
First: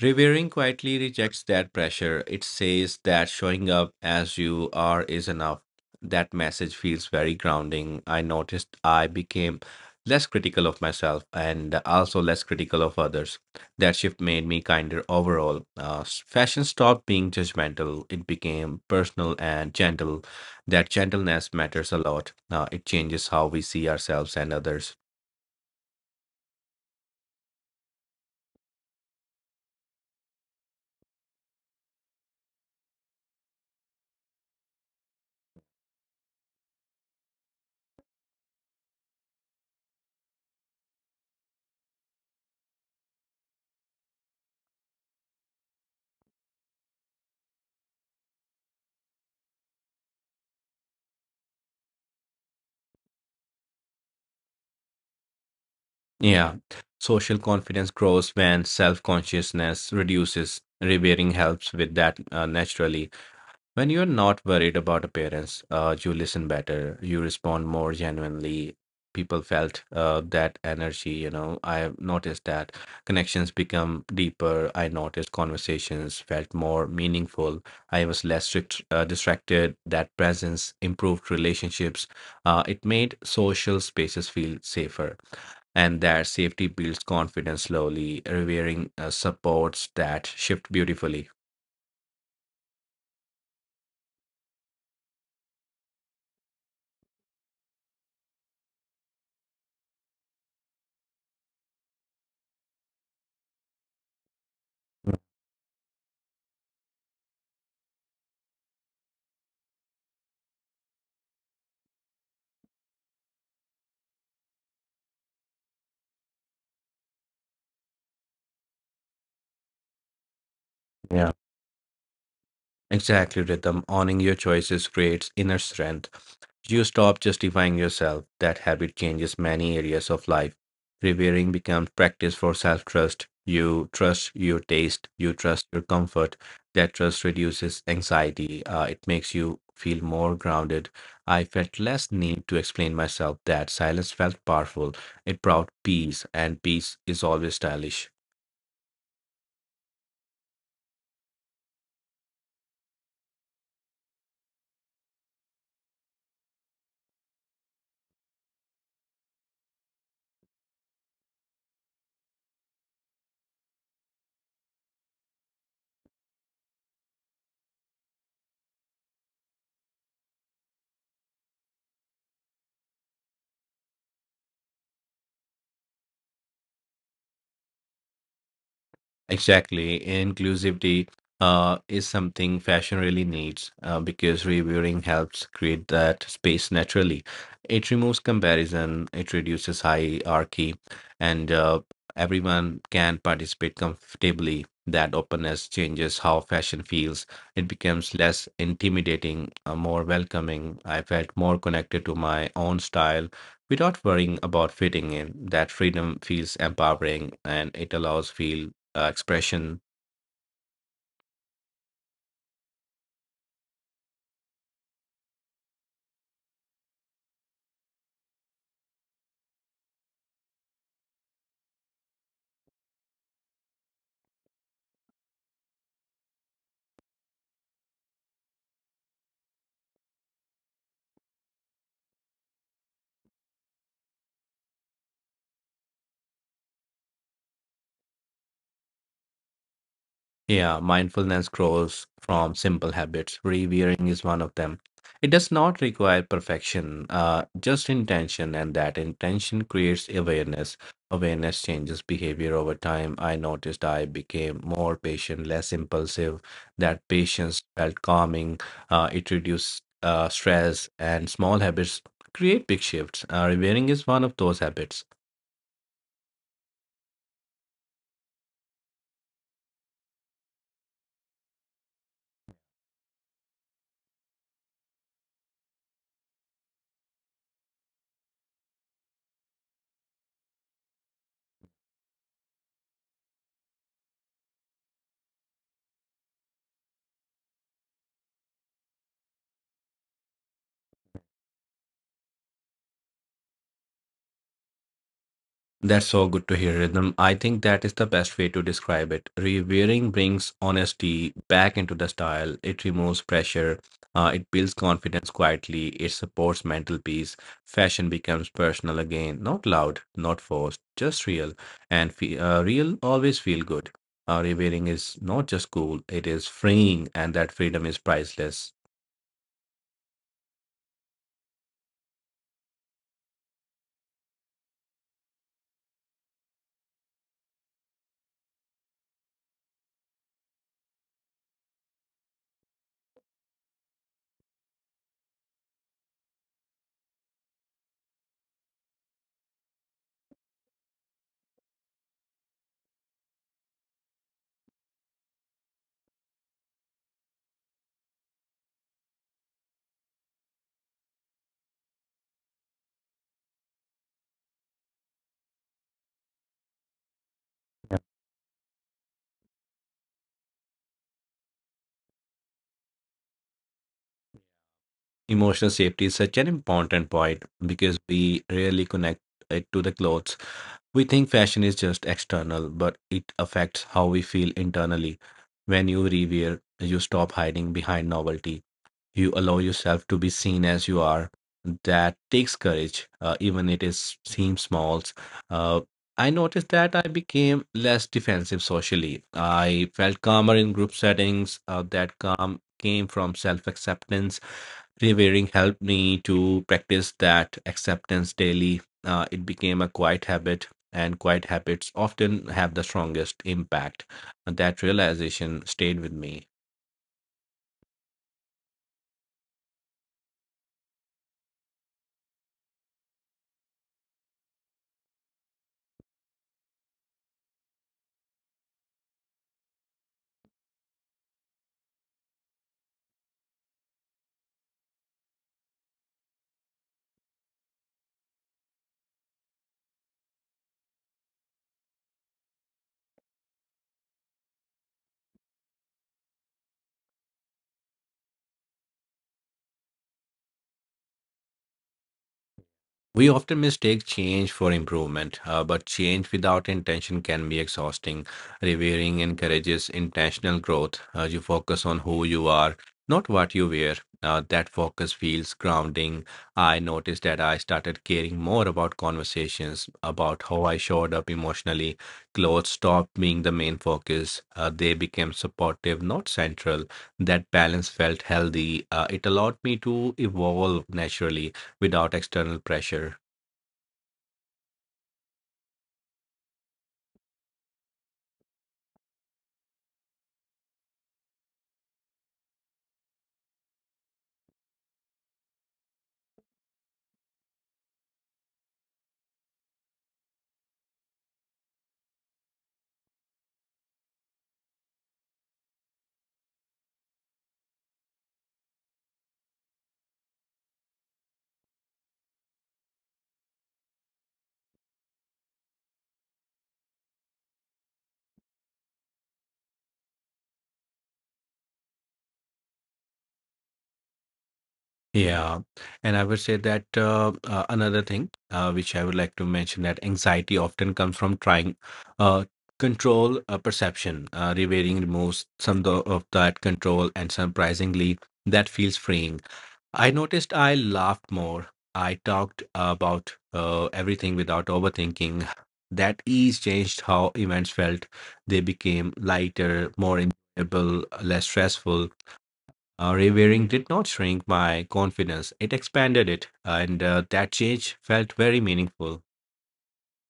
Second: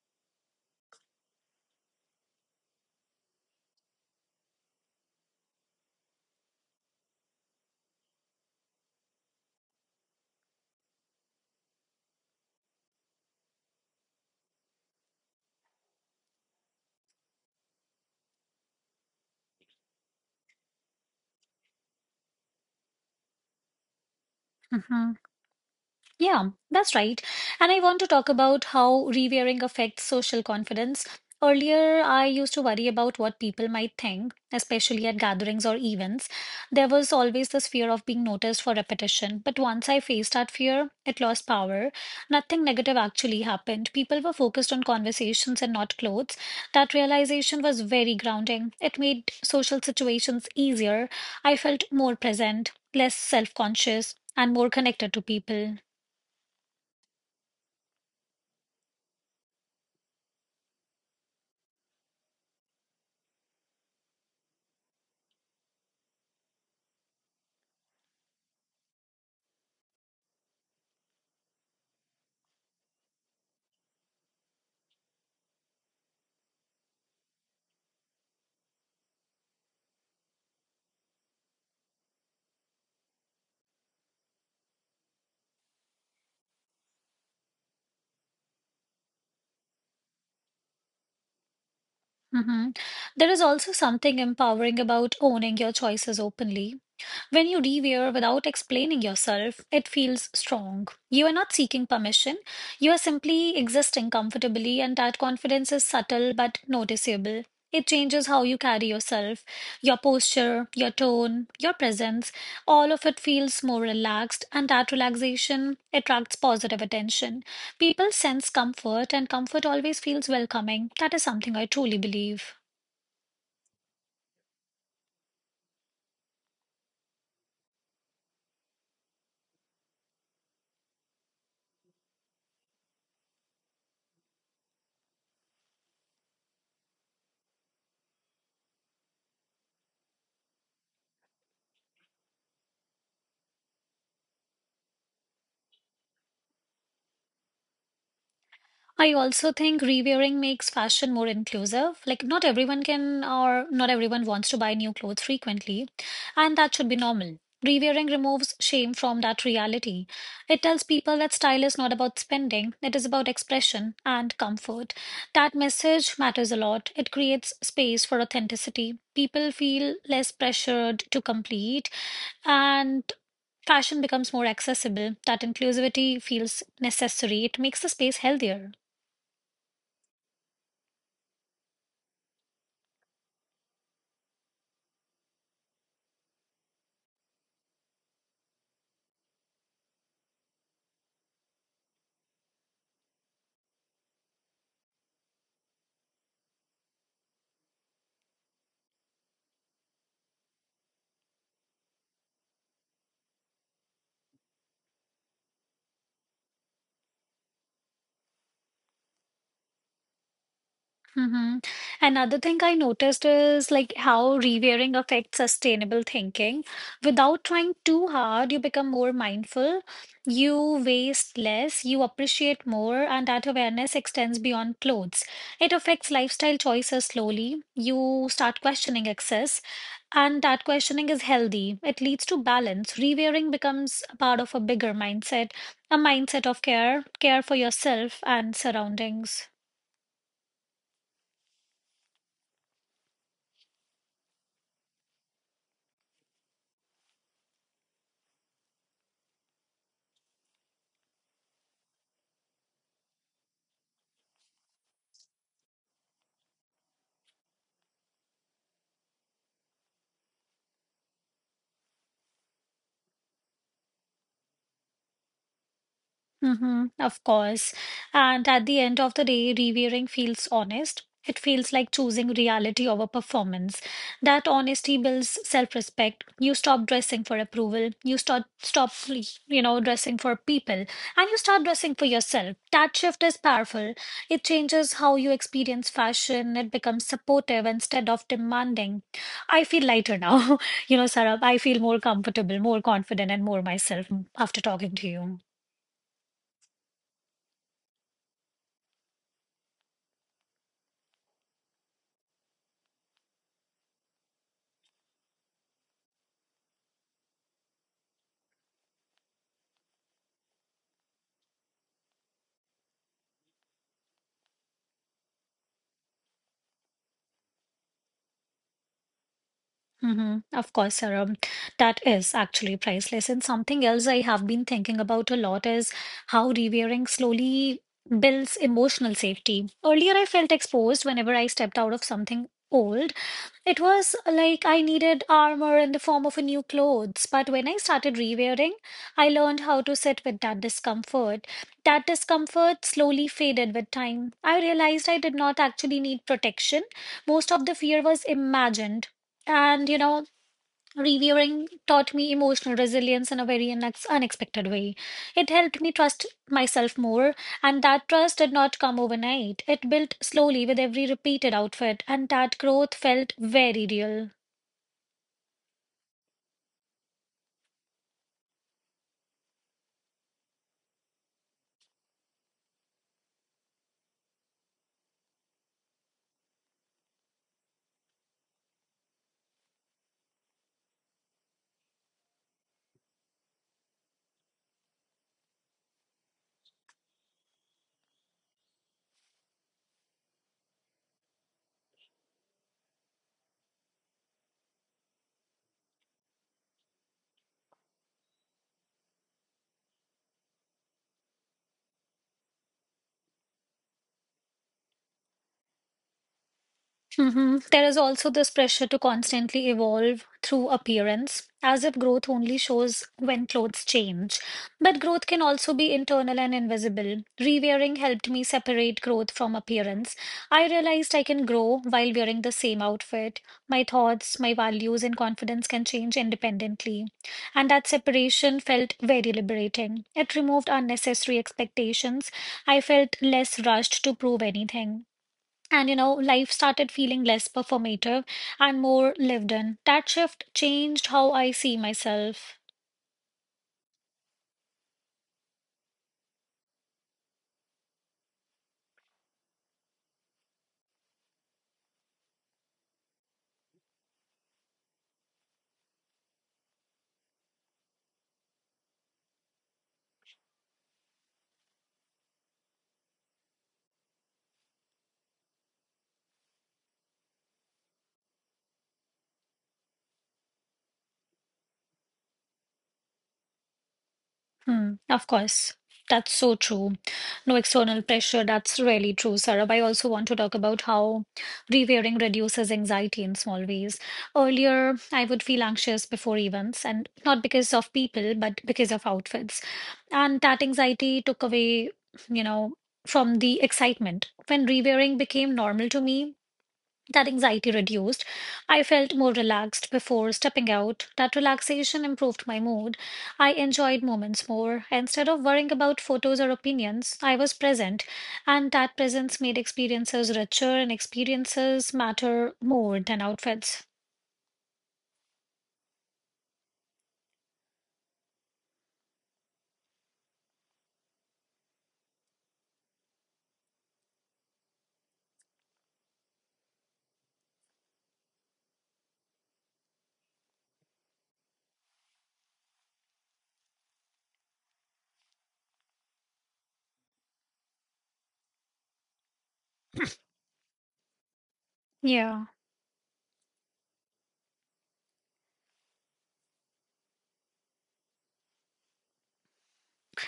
Revering quietly rejects that pressure. It says that showing up as you are is enough. That message feels very grounding. I noticed I became less critical of myself and also less critical of others. That shift made me kinder overall. Fashion stopped being judgmental, it became personal and gentle. That gentleness matters a lot. It changes how we see ourselves and others. Mhm. Yeah, that's right. And I want to talk about how rewearing affects social confidence. Earlier, I used to worry about what people might think, especially at gatherings or events. There was always this fear of being noticed for repetition. But once I faced that fear, it lost power. Nothing negative actually happened. People were focused on conversations and not clothes. That realization was very grounding. It made social situations easier. I felt more present, less self-conscious, and more connected to people. Yeah. Social confidence grows when self consciousness reduces. Repairing helps with that naturally. When you're not worried about appearance, you listen better, you respond more genuinely. People felt that energy, I've noticed that connections become deeper. I noticed conversations felt more meaningful. I was less strict, distracted. That presence improved relationships. It made social spaces feel safer, and that safety builds confidence slowly. Revering supports that shift beautifully. Mhm. There is also something empowering about owning your choices openly. When you rewear without explaining yourself, it feels strong. You are not seeking permission, you are simply existing comfortably, and that confidence is subtle but noticeable. It changes how you carry yourself, your posture, your tone, your presence. All of it feels more relaxed, and that relaxation attracts positive attention. People sense comfort, and comfort always feels welcoming. That is Yeah. something I truly believe. Exactly, Rhythm. Owning your choices creates inner strength. You stop justifying yourself. That habit changes many areas of life. Revering becomes practice for self trust. You trust your taste, you trust your comfort. That trust reduces anxiety. It makes you feel more grounded. I felt less need to explain myself. That silence felt powerful. It brought peace, and peace is always stylish. I also think rewearing makes fashion more inclusive. Like, not everyone can or not everyone wants to buy new clothes frequently, and that should be normal. Rewearing removes shame from that reality. It tells people that style is not about spending, it is about expression and comfort. That message matters a lot. It creates space for authenticity. People feel less pressured to complete, and fashion becomes more accessible. That inclusivity feels necessary. It makes the space healthier. Exactly. Inclusivity is something fashion really needs because reviewing helps create that space naturally. It removes comparison, it reduces hierarchy, and everyone can participate comfortably. That openness changes how fashion feels. It becomes less intimidating, more welcoming. I felt more connected to my own style without worrying about fitting in. That freedom feels empowering, and it allows feel expression. Mm-hmm. Another thing I noticed is like how rewiring affects sustainable thinking. Without trying too hard, you become more mindful, you waste less, you appreciate more, and that awareness extends beyond clothes. It affects lifestyle choices slowly. You start questioning excess, and that questioning is healthy. It leads to balance. Rewiring becomes a part of a bigger mindset, a mindset of care, care for yourself and surroundings. Yeah, mindfulness grows from simple habits. Revering is one of them. It does not require perfection, just intention, and that intention creates awareness. Awareness changes behavior over time. I noticed I became more patient, less impulsive. That patience felt calming. It reduced stress, and small habits create big shifts. Revering is one of those habits. Mm-hmm, of course. And at the end of the day, reviewing feels honest. It feels like choosing reality over performance. That honesty builds self-respect. You stop dressing for approval. You start stop, dressing for people, and you start dressing for yourself. That shift is powerful. It changes how you experience fashion. It becomes supportive instead of demanding. I feel lighter now. You know, Sarah. I feel more comfortable, more confident, and more myself after talking to you. That's so good to hear, Rhythm. I think that is the best way to describe it. Rewearing brings honesty back into the style. It removes pressure. It builds confidence quietly. It supports mental peace. Fashion becomes personal again, not loud, not forced, just real. And real always feel good. Rewearing is not just cool; it is freeing, and that freedom is priceless. Of course, Sarah. That is actually priceless. And something else I have been thinking about a lot is how rewearing slowly builds emotional safety. Earlier, I felt exposed whenever I stepped out of something old. It was like I needed armor in the form of a new clothes, but when I started rewearing, I learned how to sit with that discomfort. That discomfort slowly faded with time. I realized I did not actually need protection. Most of the fear was imagined. And you know, reviewing taught me emotional resilience in a very unexpected way. It helped me trust myself more, and that trust did not come overnight. It built slowly with every repeated outfit, and that growth felt very real. Emotional safety is such an important point because we rarely connect it to the clothes. We think fashion is just external, but it affects how we feel internally. When you rewear, you stop hiding behind novelty. You allow yourself to be seen as you are. That takes courage, even it is seems small. Uh, i noticed that I became less defensive socially. I felt calmer in group settings. That calm came from self-acceptance. Revering helped me to practice that acceptance daily. It became a quiet habit, and quiet habits often have the strongest impact. And that realization stayed with me. There is also this pressure to constantly evolve through appearance, as if growth only shows when clothes change. But growth can also be internal and invisible. Rewearing helped me separate growth from appearance. I realized I can grow while wearing the same outfit. My thoughts, my values, and confidence can change independently. And that separation felt very liberating. It removed unnecessary expectations. I felt less rushed to prove anything. And you know, life started feeling less performative and more lived in. That shift changed how I see myself. We often mistake change for improvement, but change without intention can be exhausting. Revering encourages intentional growth. You focus on who you are, not what you wear. That focus feels grounding. I noticed that I started caring more about conversations, about how I showed up emotionally. Clothes stopped being the main focus, they became supportive, not central. That balance felt healthy. It allowed me to evolve naturally without external pressure. Hmm, of course. That's so true. No external pressure. That's really true, Sarab. I also want to talk about how rewearing reduces anxiety in small ways. Earlier, I would feel anxious before events, and not because of people, but because of outfits. And that anxiety took away, you know, from the excitement. When rewearing became normal to me, that anxiety reduced. I felt more relaxed before stepping out. That relaxation improved my mood. I enjoyed moments more. Instead of worrying about photos or opinions, I was present, and that presence made experiences richer and experiences matter more than outfits. Yeah, and I would say that another thing which I would like to mention, that anxiety often comes from trying uh, control perception. Revealing removes some of that control, and surprisingly, that feels freeing. I noticed I laughed more. I talked about everything without overthinking. That ease changed how events felt. They became lighter, more enjoyable, less stressful. Yeah. Rewearing did not shrink my confidence, it expanded it, and that change felt very meaningful.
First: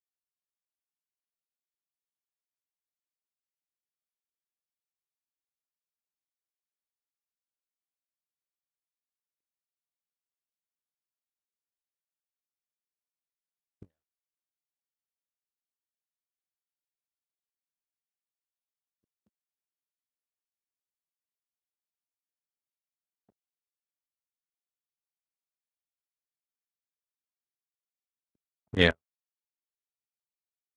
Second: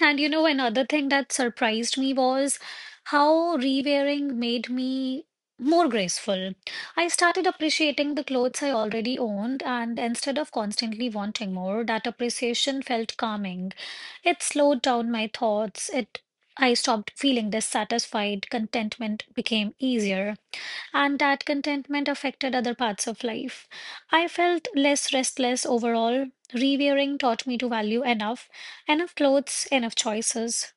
And you know, another thing that surprised me was how rewearing made me more graceful. I started appreciating the clothes I already owned, and instead of constantly wanting more, that appreciation felt calming. It slowed down my thoughts. It I stopped feeling dissatisfied. Contentment became easier and that contentment affected other parts of life. I felt less restless overall. Rewearing taught me to value enough, Yeah. enough clothes, enough choices.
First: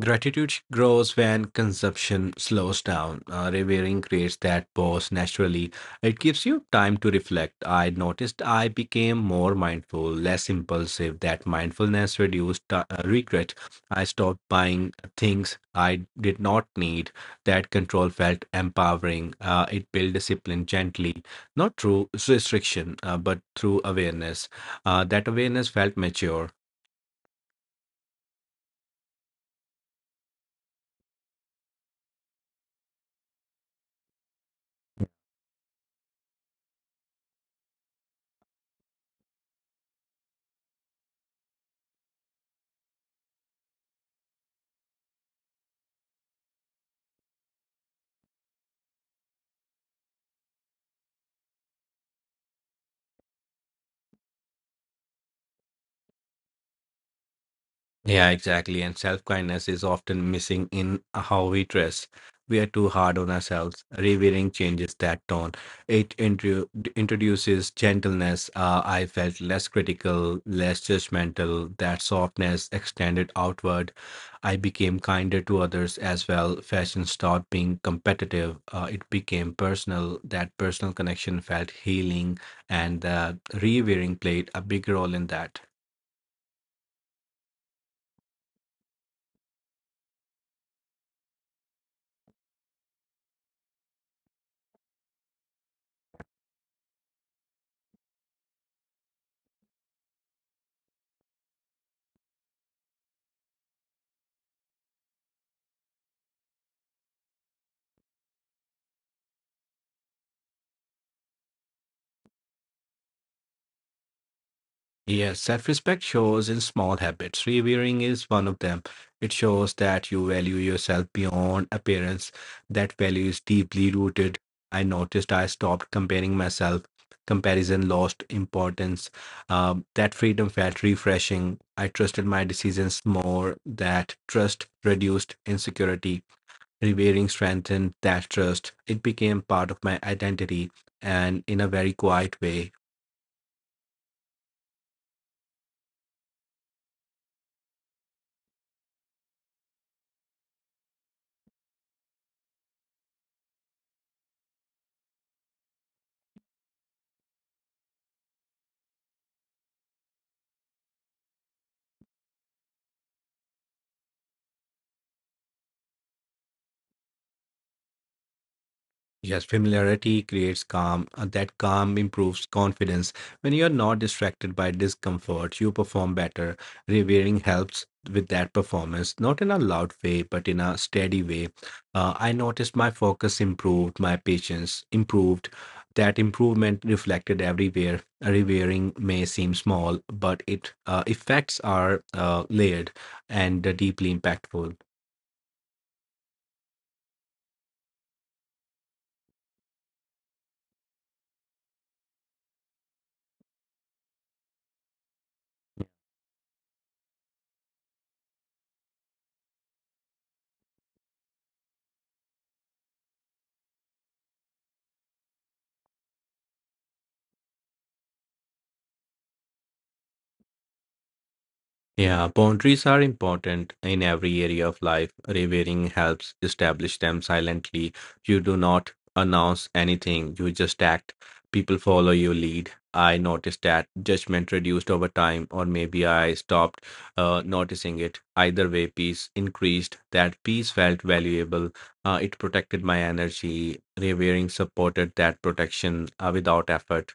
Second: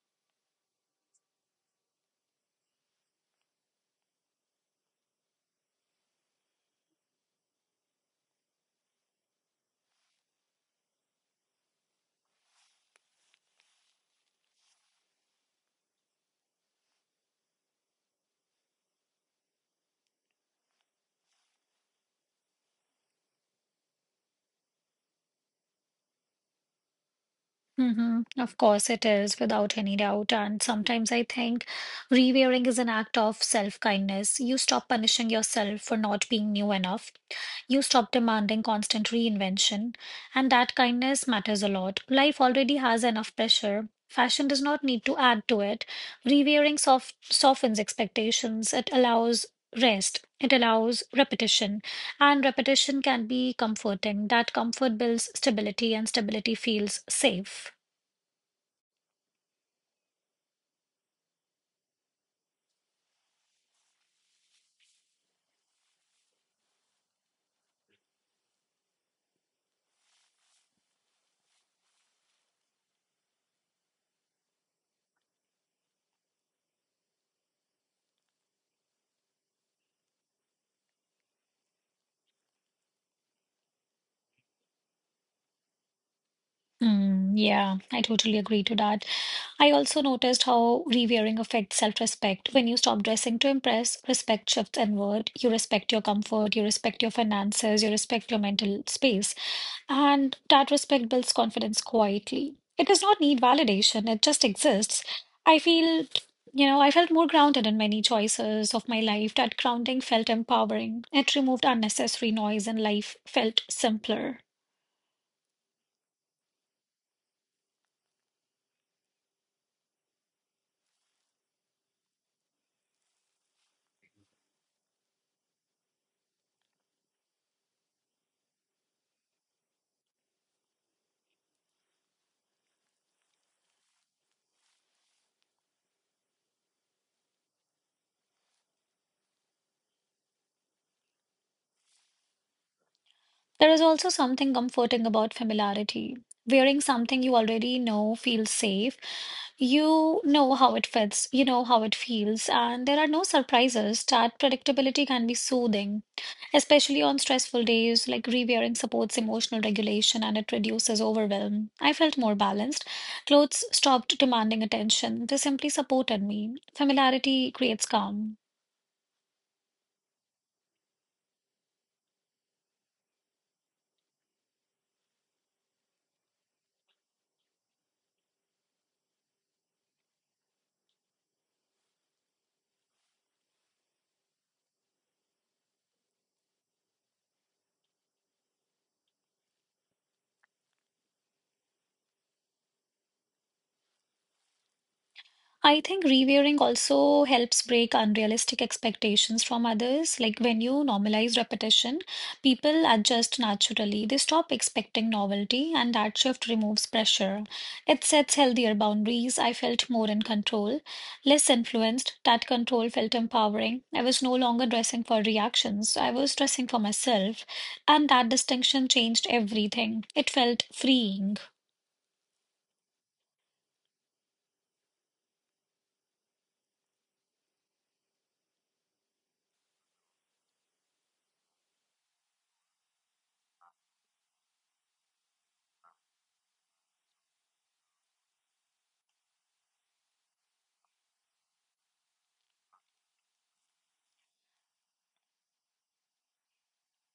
Gratitude grows when consumption slows down. Revering creates that pause naturally. It gives you time to reflect. I noticed I became more mindful, less impulsive. That mindfulness reduced regret. I stopped buying things I did not need. That control felt empowering. It built discipline gently, not through restriction, but through awareness. That awareness felt mature. Of course, it is without any doubt. And sometimes I think rewearing is an act of self kindness. You stop punishing yourself for not being new enough. You stop demanding constant reinvention, and that kindness matters a lot. Life already has enough pressure. Fashion does not need to add to it. Rewearing softens expectations, it allows rest, it allows repetition, and repetition can be comforting. That comfort builds stability, and stability feels safe. Yeah, exactly. And self kindness is often missing in how we dress. We are too hard on ourselves. Revealing changes that tone. It introduces gentleness. I felt less critical, less judgmental. That softness extended outward. I became kinder to others as well. Fashion stopped being competitive. It became personal. That personal connection felt healing, and the rewearing played a big role in that. Mm, yeah, I totally agree to that. I also noticed how rewearing affects self-respect. When you stop dressing to impress, respect shifts inward. You respect your comfort, you respect your finances, you respect your mental space. And that respect builds confidence quietly. It does not need validation, it just exists. I feel, you know, I felt more grounded in many choices of my life. That grounding felt empowering. It removed unnecessary noise and life felt simpler. Yes, self respect shows in small habits. Revering is one of them. It shows that you value yourself beyond appearance. That value is deeply rooted. I noticed I stopped comparing myself. Comparison lost importance. That freedom felt refreshing. I trusted my decisions more. That trust reduced insecurity. Revering strengthened that trust. It became part of my identity, and in a very quiet way. There is also something comforting about familiarity. Wearing something you already know feels safe. You know how it fits, you know how it feels, and there are no surprises. That predictability can be soothing, especially on stressful days. Like re-wearing supports emotional regulation and it reduces overwhelm. I felt more balanced. Clothes stopped demanding attention, they simply supported me. Familiarity creates calm. Yes, familiarity creates calm. That calm improves confidence. When you are not distracted by discomfort, you perform better. Revering helps with that performance, not in a loud way, but in a steady way. I noticed my focus improved, my patience improved. That improvement reflected everywhere. Revering may seem small, but it effects are layered and deeply impactful. I think reviewing also helps break unrealistic expectations from others. Like when you normalize repetition, people adjust naturally. They stop expecting novelty, Yeah. and that shift removes pressure. It sets healthier boundaries. I felt more in control, less influenced. That control felt empowering. I was no longer dressing for reactions, I was dressing for myself. And that distinction changed everything. It felt freeing. Yeah, boundaries are important in every area of life. Revering helps establish them silently. You do not announce anything, you just act. People follow your lead. I noticed that judgment reduced over time, or maybe I stopped noticing it. Either way, peace increased. That peace felt valuable. It protected my energy. Revering supported that protection without effort.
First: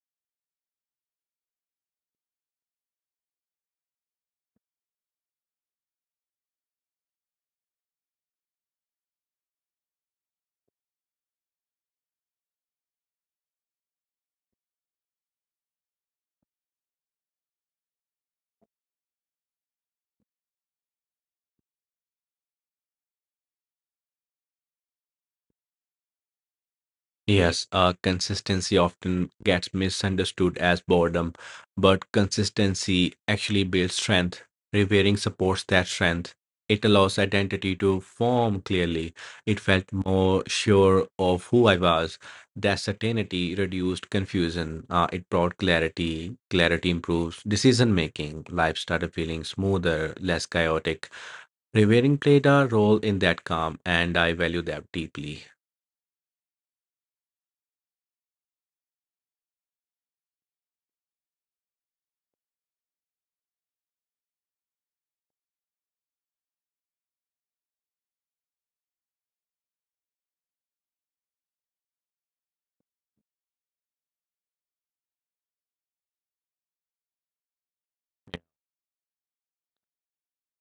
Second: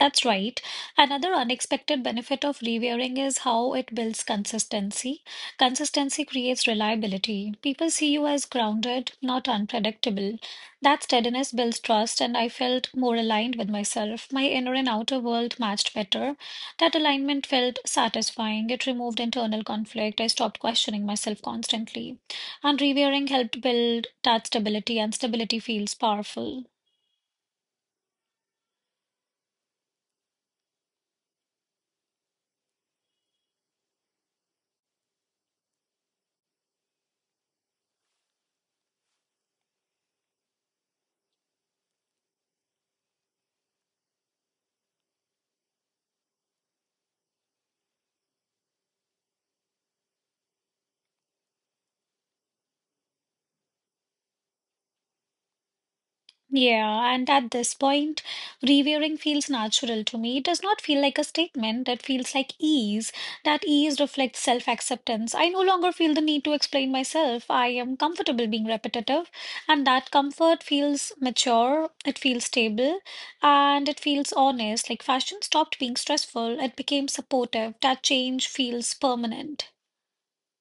That's right. Another unexpected benefit of rewearing is how it builds consistency. Consistency creates reliability. People see you as grounded, not unpredictable. That steadiness builds trust, and I felt more aligned with myself. My inner and outer world matched better. That alignment felt satisfying. It removed internal conflict. I stopped questioning myself constantly. And rewearing helped build that stability, and stability feels powerful. Yes, consistency often gets misunderstood as boredom, but consistency actually builds strength. Revering supports that strength. It allows identity to form clearly. It felt more sure of who I was. That certainty reduced confusion. It brought clarity. Clarity improves decision making. Life started feeling smoother, less chaotic. Revering played a role in that calm, and I value that deeply. Yeah, and at this point, reviewing feels natural to me. It does not feel like a statement, that feels like ease. That ease reflects self-acceptance. I no longer feel the need to explain myself. I am comfortable being repetitive, and that comfort feels mature, it feels stable, and it feels honest. Like fashion stopped being stressful, it became supportive. That change feels permanent.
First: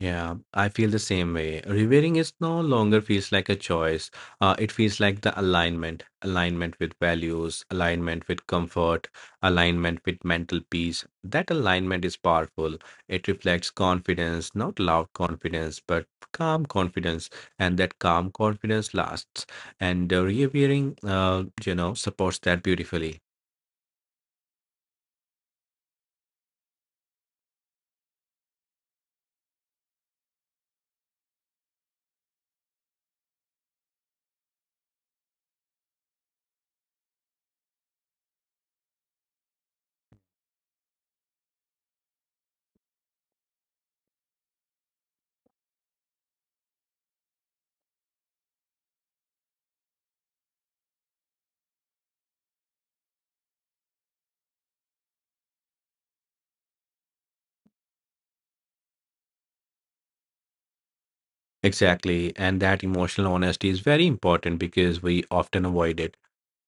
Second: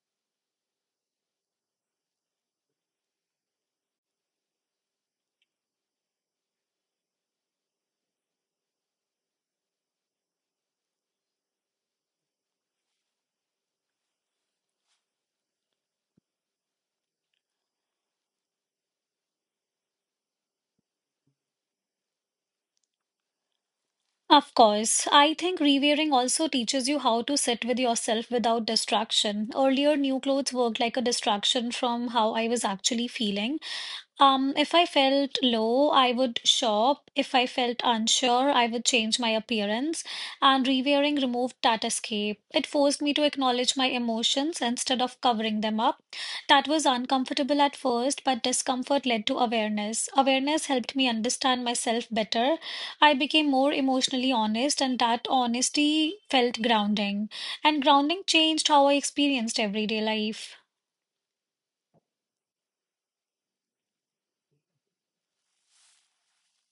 Yeah, I feel the same way. Revering is no longer feels like a choice. It feels like the alignment, with values, alignment with comfort, alignment with mental peace. That alignment is powerful. It reflects confidence, not loud confidence, but calm confidence, and that calm confidence lasts. And revering supports that beautifully. Of course, I think rewearing also teaches you how to sit with yourself without distraction. Earlier, new clothes worked like a distraction from how I was actually feeling. If I felt low, I would shop. If I felt unsure, I would change my appearance. And rewearing removed that escape. It forced me to acknowledge my emotions instead of covering them up. That was uncomfortable at first, but discomfort led to awareness. Awareness helped me understand myself better. I became more emotionally honest, and that honesty felt grounding. And grounding changed how I experienced everyday life. Exactly, and that emotional honesty is very important because we often avoid it.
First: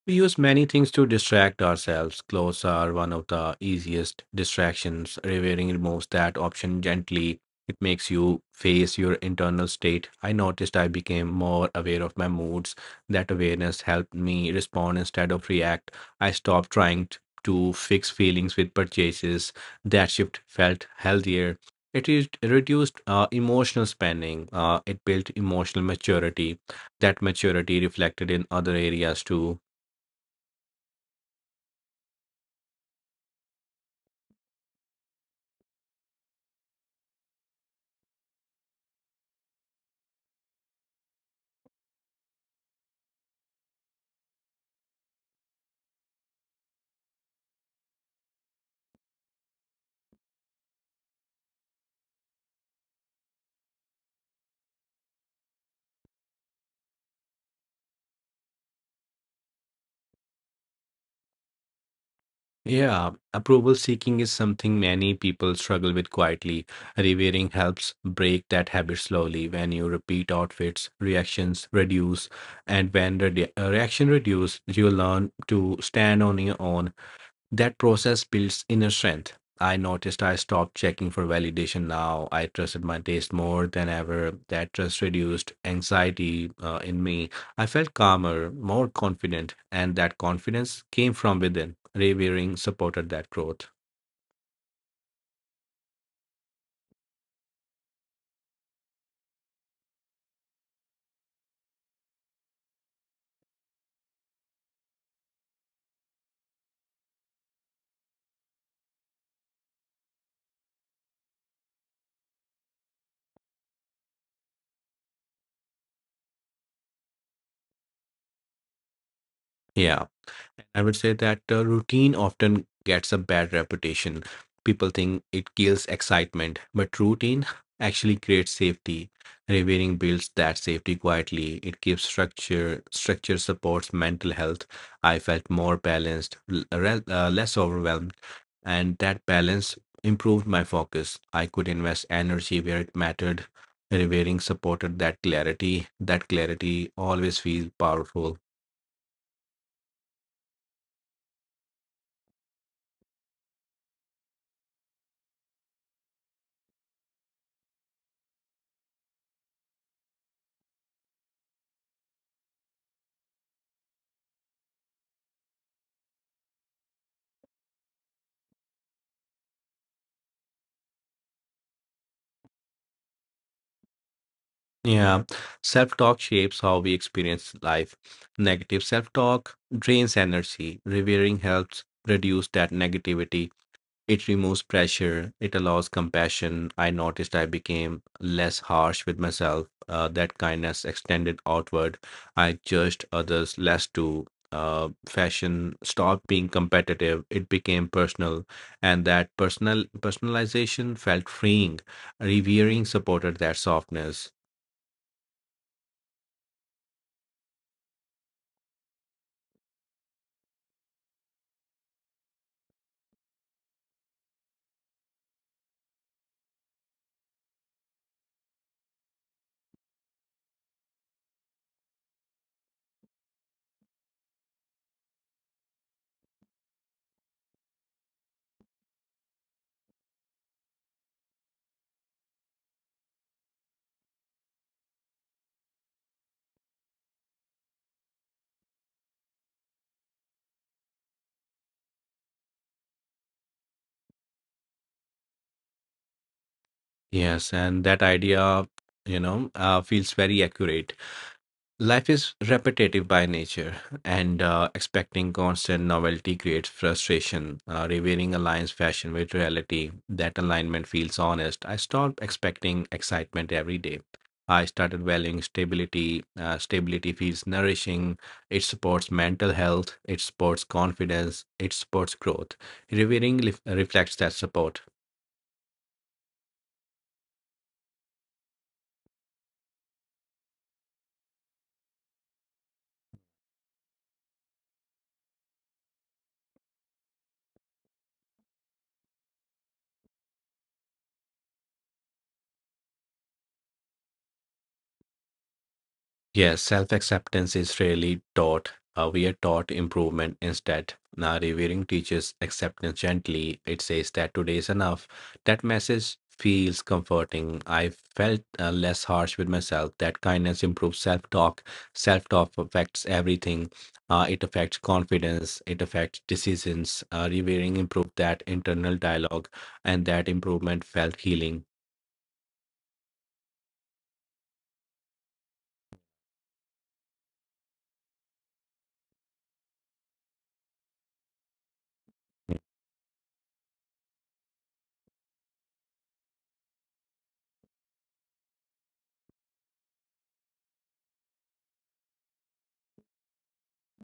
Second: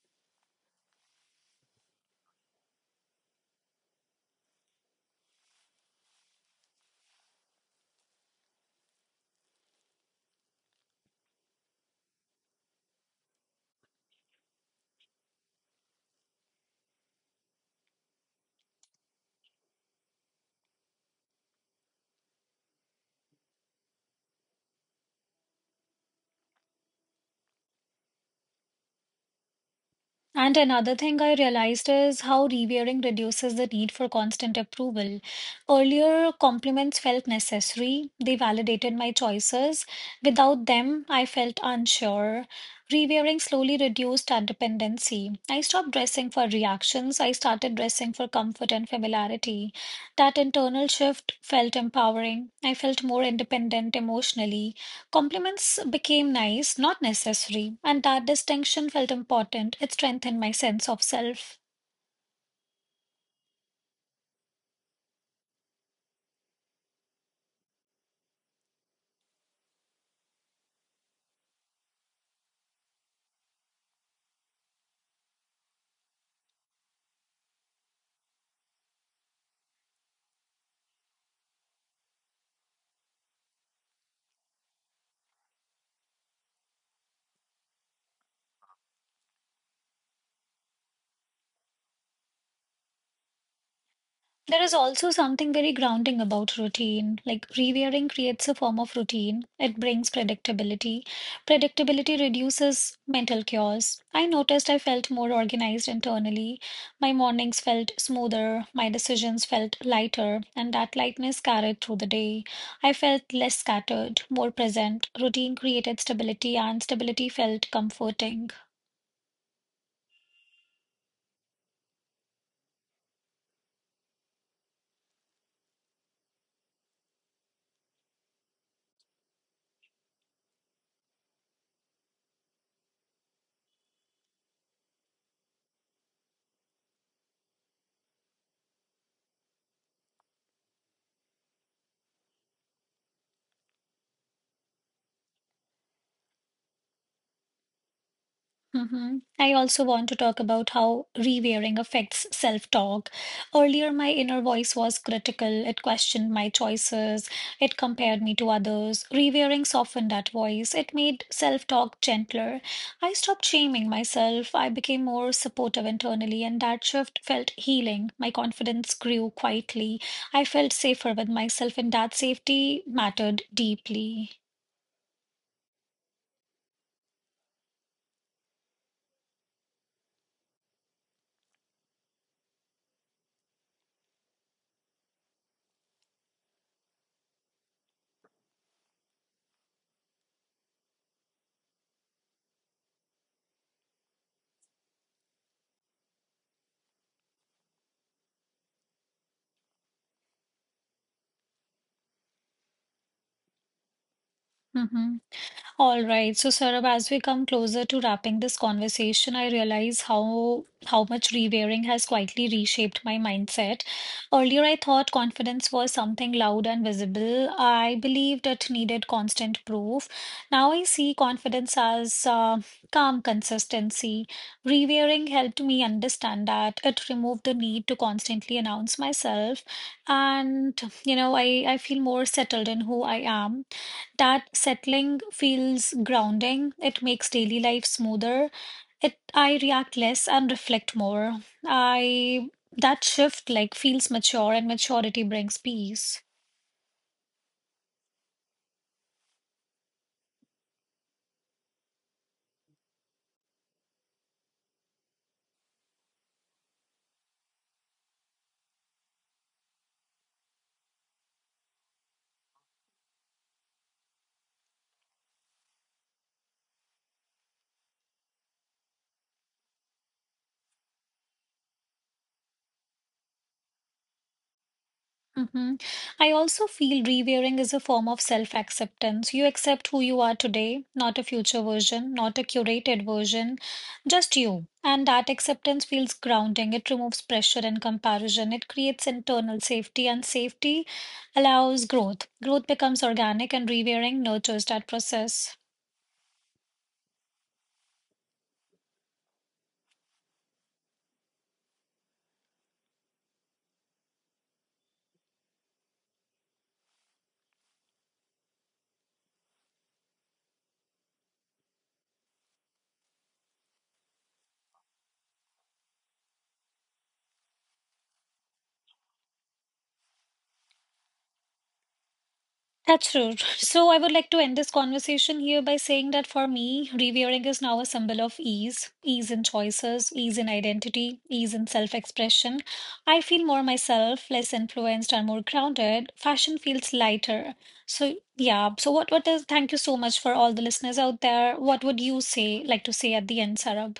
We use many things to distract ourselves. Clothes are one of the easiest distractions. Revering removes that option gently. It makes you face your internal state. I noticed I became more aware of my moods. That awareness helped me respond instead of react. I stopped trying to fix feelings with purchases. That shift felt healthier. It is reduced emotional spending. It built emotional maturity. That maturity reflected in other areas too. And another thing I realized is how revering reduces the need for constant approval. Earlier, compliments felt necessary, they validated my choices. Without them, I felt unsure. Revering slowly reduced that dependency. I stopped dressing for reactions, I started dressing for comfort and familiarity. That internal shift felt empowering. I felt more independent emotionally. Compliments became nice, not necessary, and that distinction felt important. It strengthened my sense of self. Yeah, approval seeking is something many people struggle with quietly. Revering helps break that habit slowly. When you repeat outfits, reactions reduce, and when the reaction reduce, you learn to stand on your own. That process builds inner strength. I noticed I stopped checking for validation now. I trusted my taste more than ever. That trust reduced anxiety in me. I felt calmer, more confident, and that confidence came from within. Revering supported that growth. There is also something very grounding about routine. Like rewiring creates a form of routine. It brings predictability. Predictability reduces mental chaos. I noticed I felt more organized internally. My mornings felt smoother. My decisions felt lighter. And that lightness carried through the day. I felt less scattered, more present. Routine created stability, and stability felt comforting. Yeah. I would say that routine often gets a bad reputation. People think it kills excitement, but routine actually creates safety. Revering builds that safety quietly. It gives structure. Structure supports mental health. I felt more balanced, less overwhelmed, and that balance improved my focus. I could invest energy where it mattered. Revering supported that clarity. That clarity always feels powerful. I also want to talk about how rewearing affects self-talk. Earlier, my inner voice was critical. It questioned my choices. It compared me to others. Rewearing softened that voice. It made self-talk gentler. I stopped shaming myself. I became more supportive internally, and that shift felt healing. My confidence grew quietly. I felt safer with myself, and that safety mattered deeply. Yeah, self talk shapes how we experience life. Negative self talk drains energy. Revering helps reduce that negativity. It removes pressure. It allows compassion. I noticed I became less harsh with myself. That kindness extended outward. I judged others less too. Fashion stopped being competitive. It became personal, and that personal personalization felt freeing. Revering supported that softness. Mm-hmm. All right. So, Saurabh, as we come closer to wrapping this conversation, I realize how much rewearing has quietly reshaped my mindset. Earlier, I thought confidence was something loud and visible. I believed it needed constant proof. Now I see confidence as calm consistency. Rewearing helped me understand that it removed the need to constantly announce myself, and you know, I feel more settled in who I am. That settling feels grounding. It makes daily life smoother. It I react less and reflect more. I that shift like feels mature and maturity brings peace. Yes, and that idea, feels very accurate. Life is repetitive by nature, and expecting constant novelty creates frustration. Revealing aligns fashion with reality. That alignment feels honest. I stopped expecting excitement every day. I started valuing stability. Stability feels nourishing. It supports mental health. It supports confidence. It supports growth. Revealing reflects that support. hmm I also feel rewearing is a form of self-acceptance. You accept who you are today, not a future version, not a curated version, just you. And that acceptance feels grounding. It removes pressure and comparison. It creates internal safety, and safety allows growth. Growth becomes organic, and rewearing nurtures that process. Yes, self acceptance is rarely taught. We are taught improvement instead. Now, revering teaches acceptance gently. It says that today is enough. That message feels comforting. I felt less harsh with myself. That kindness improves self talk. Self talk affects everything. It affects confidence. It affects decisions. Revering improved that internal dialogue, and that improvement felt healing. That's true. So I would like to end this conversation here by saying that for me, revealing is now a symbol of ease, ease in choices, ease in identity, ease in self-expression. I feel more myself, less influenced and more grounded. Fashion feels lighter. So yeah, so what is thank you so much for all the listeners out there. What would you say like to say at the end, Sarab?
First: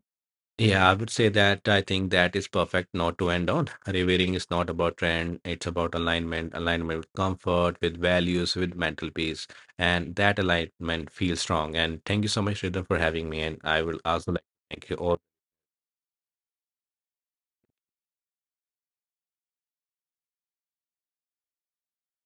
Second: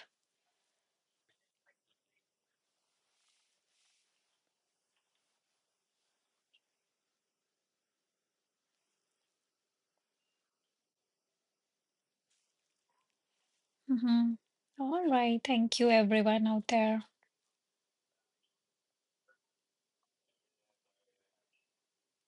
Yeah, I would say that I think that is perfect note to end on. Revering is not about trend, it's about alignment, alignment with comfort, with values, with mental peace. And that alignment feels strong. And thank you so much, Sridhar, for having me. And I will Mm-hmm. also like to thank you All all. right, thank you everyone out there.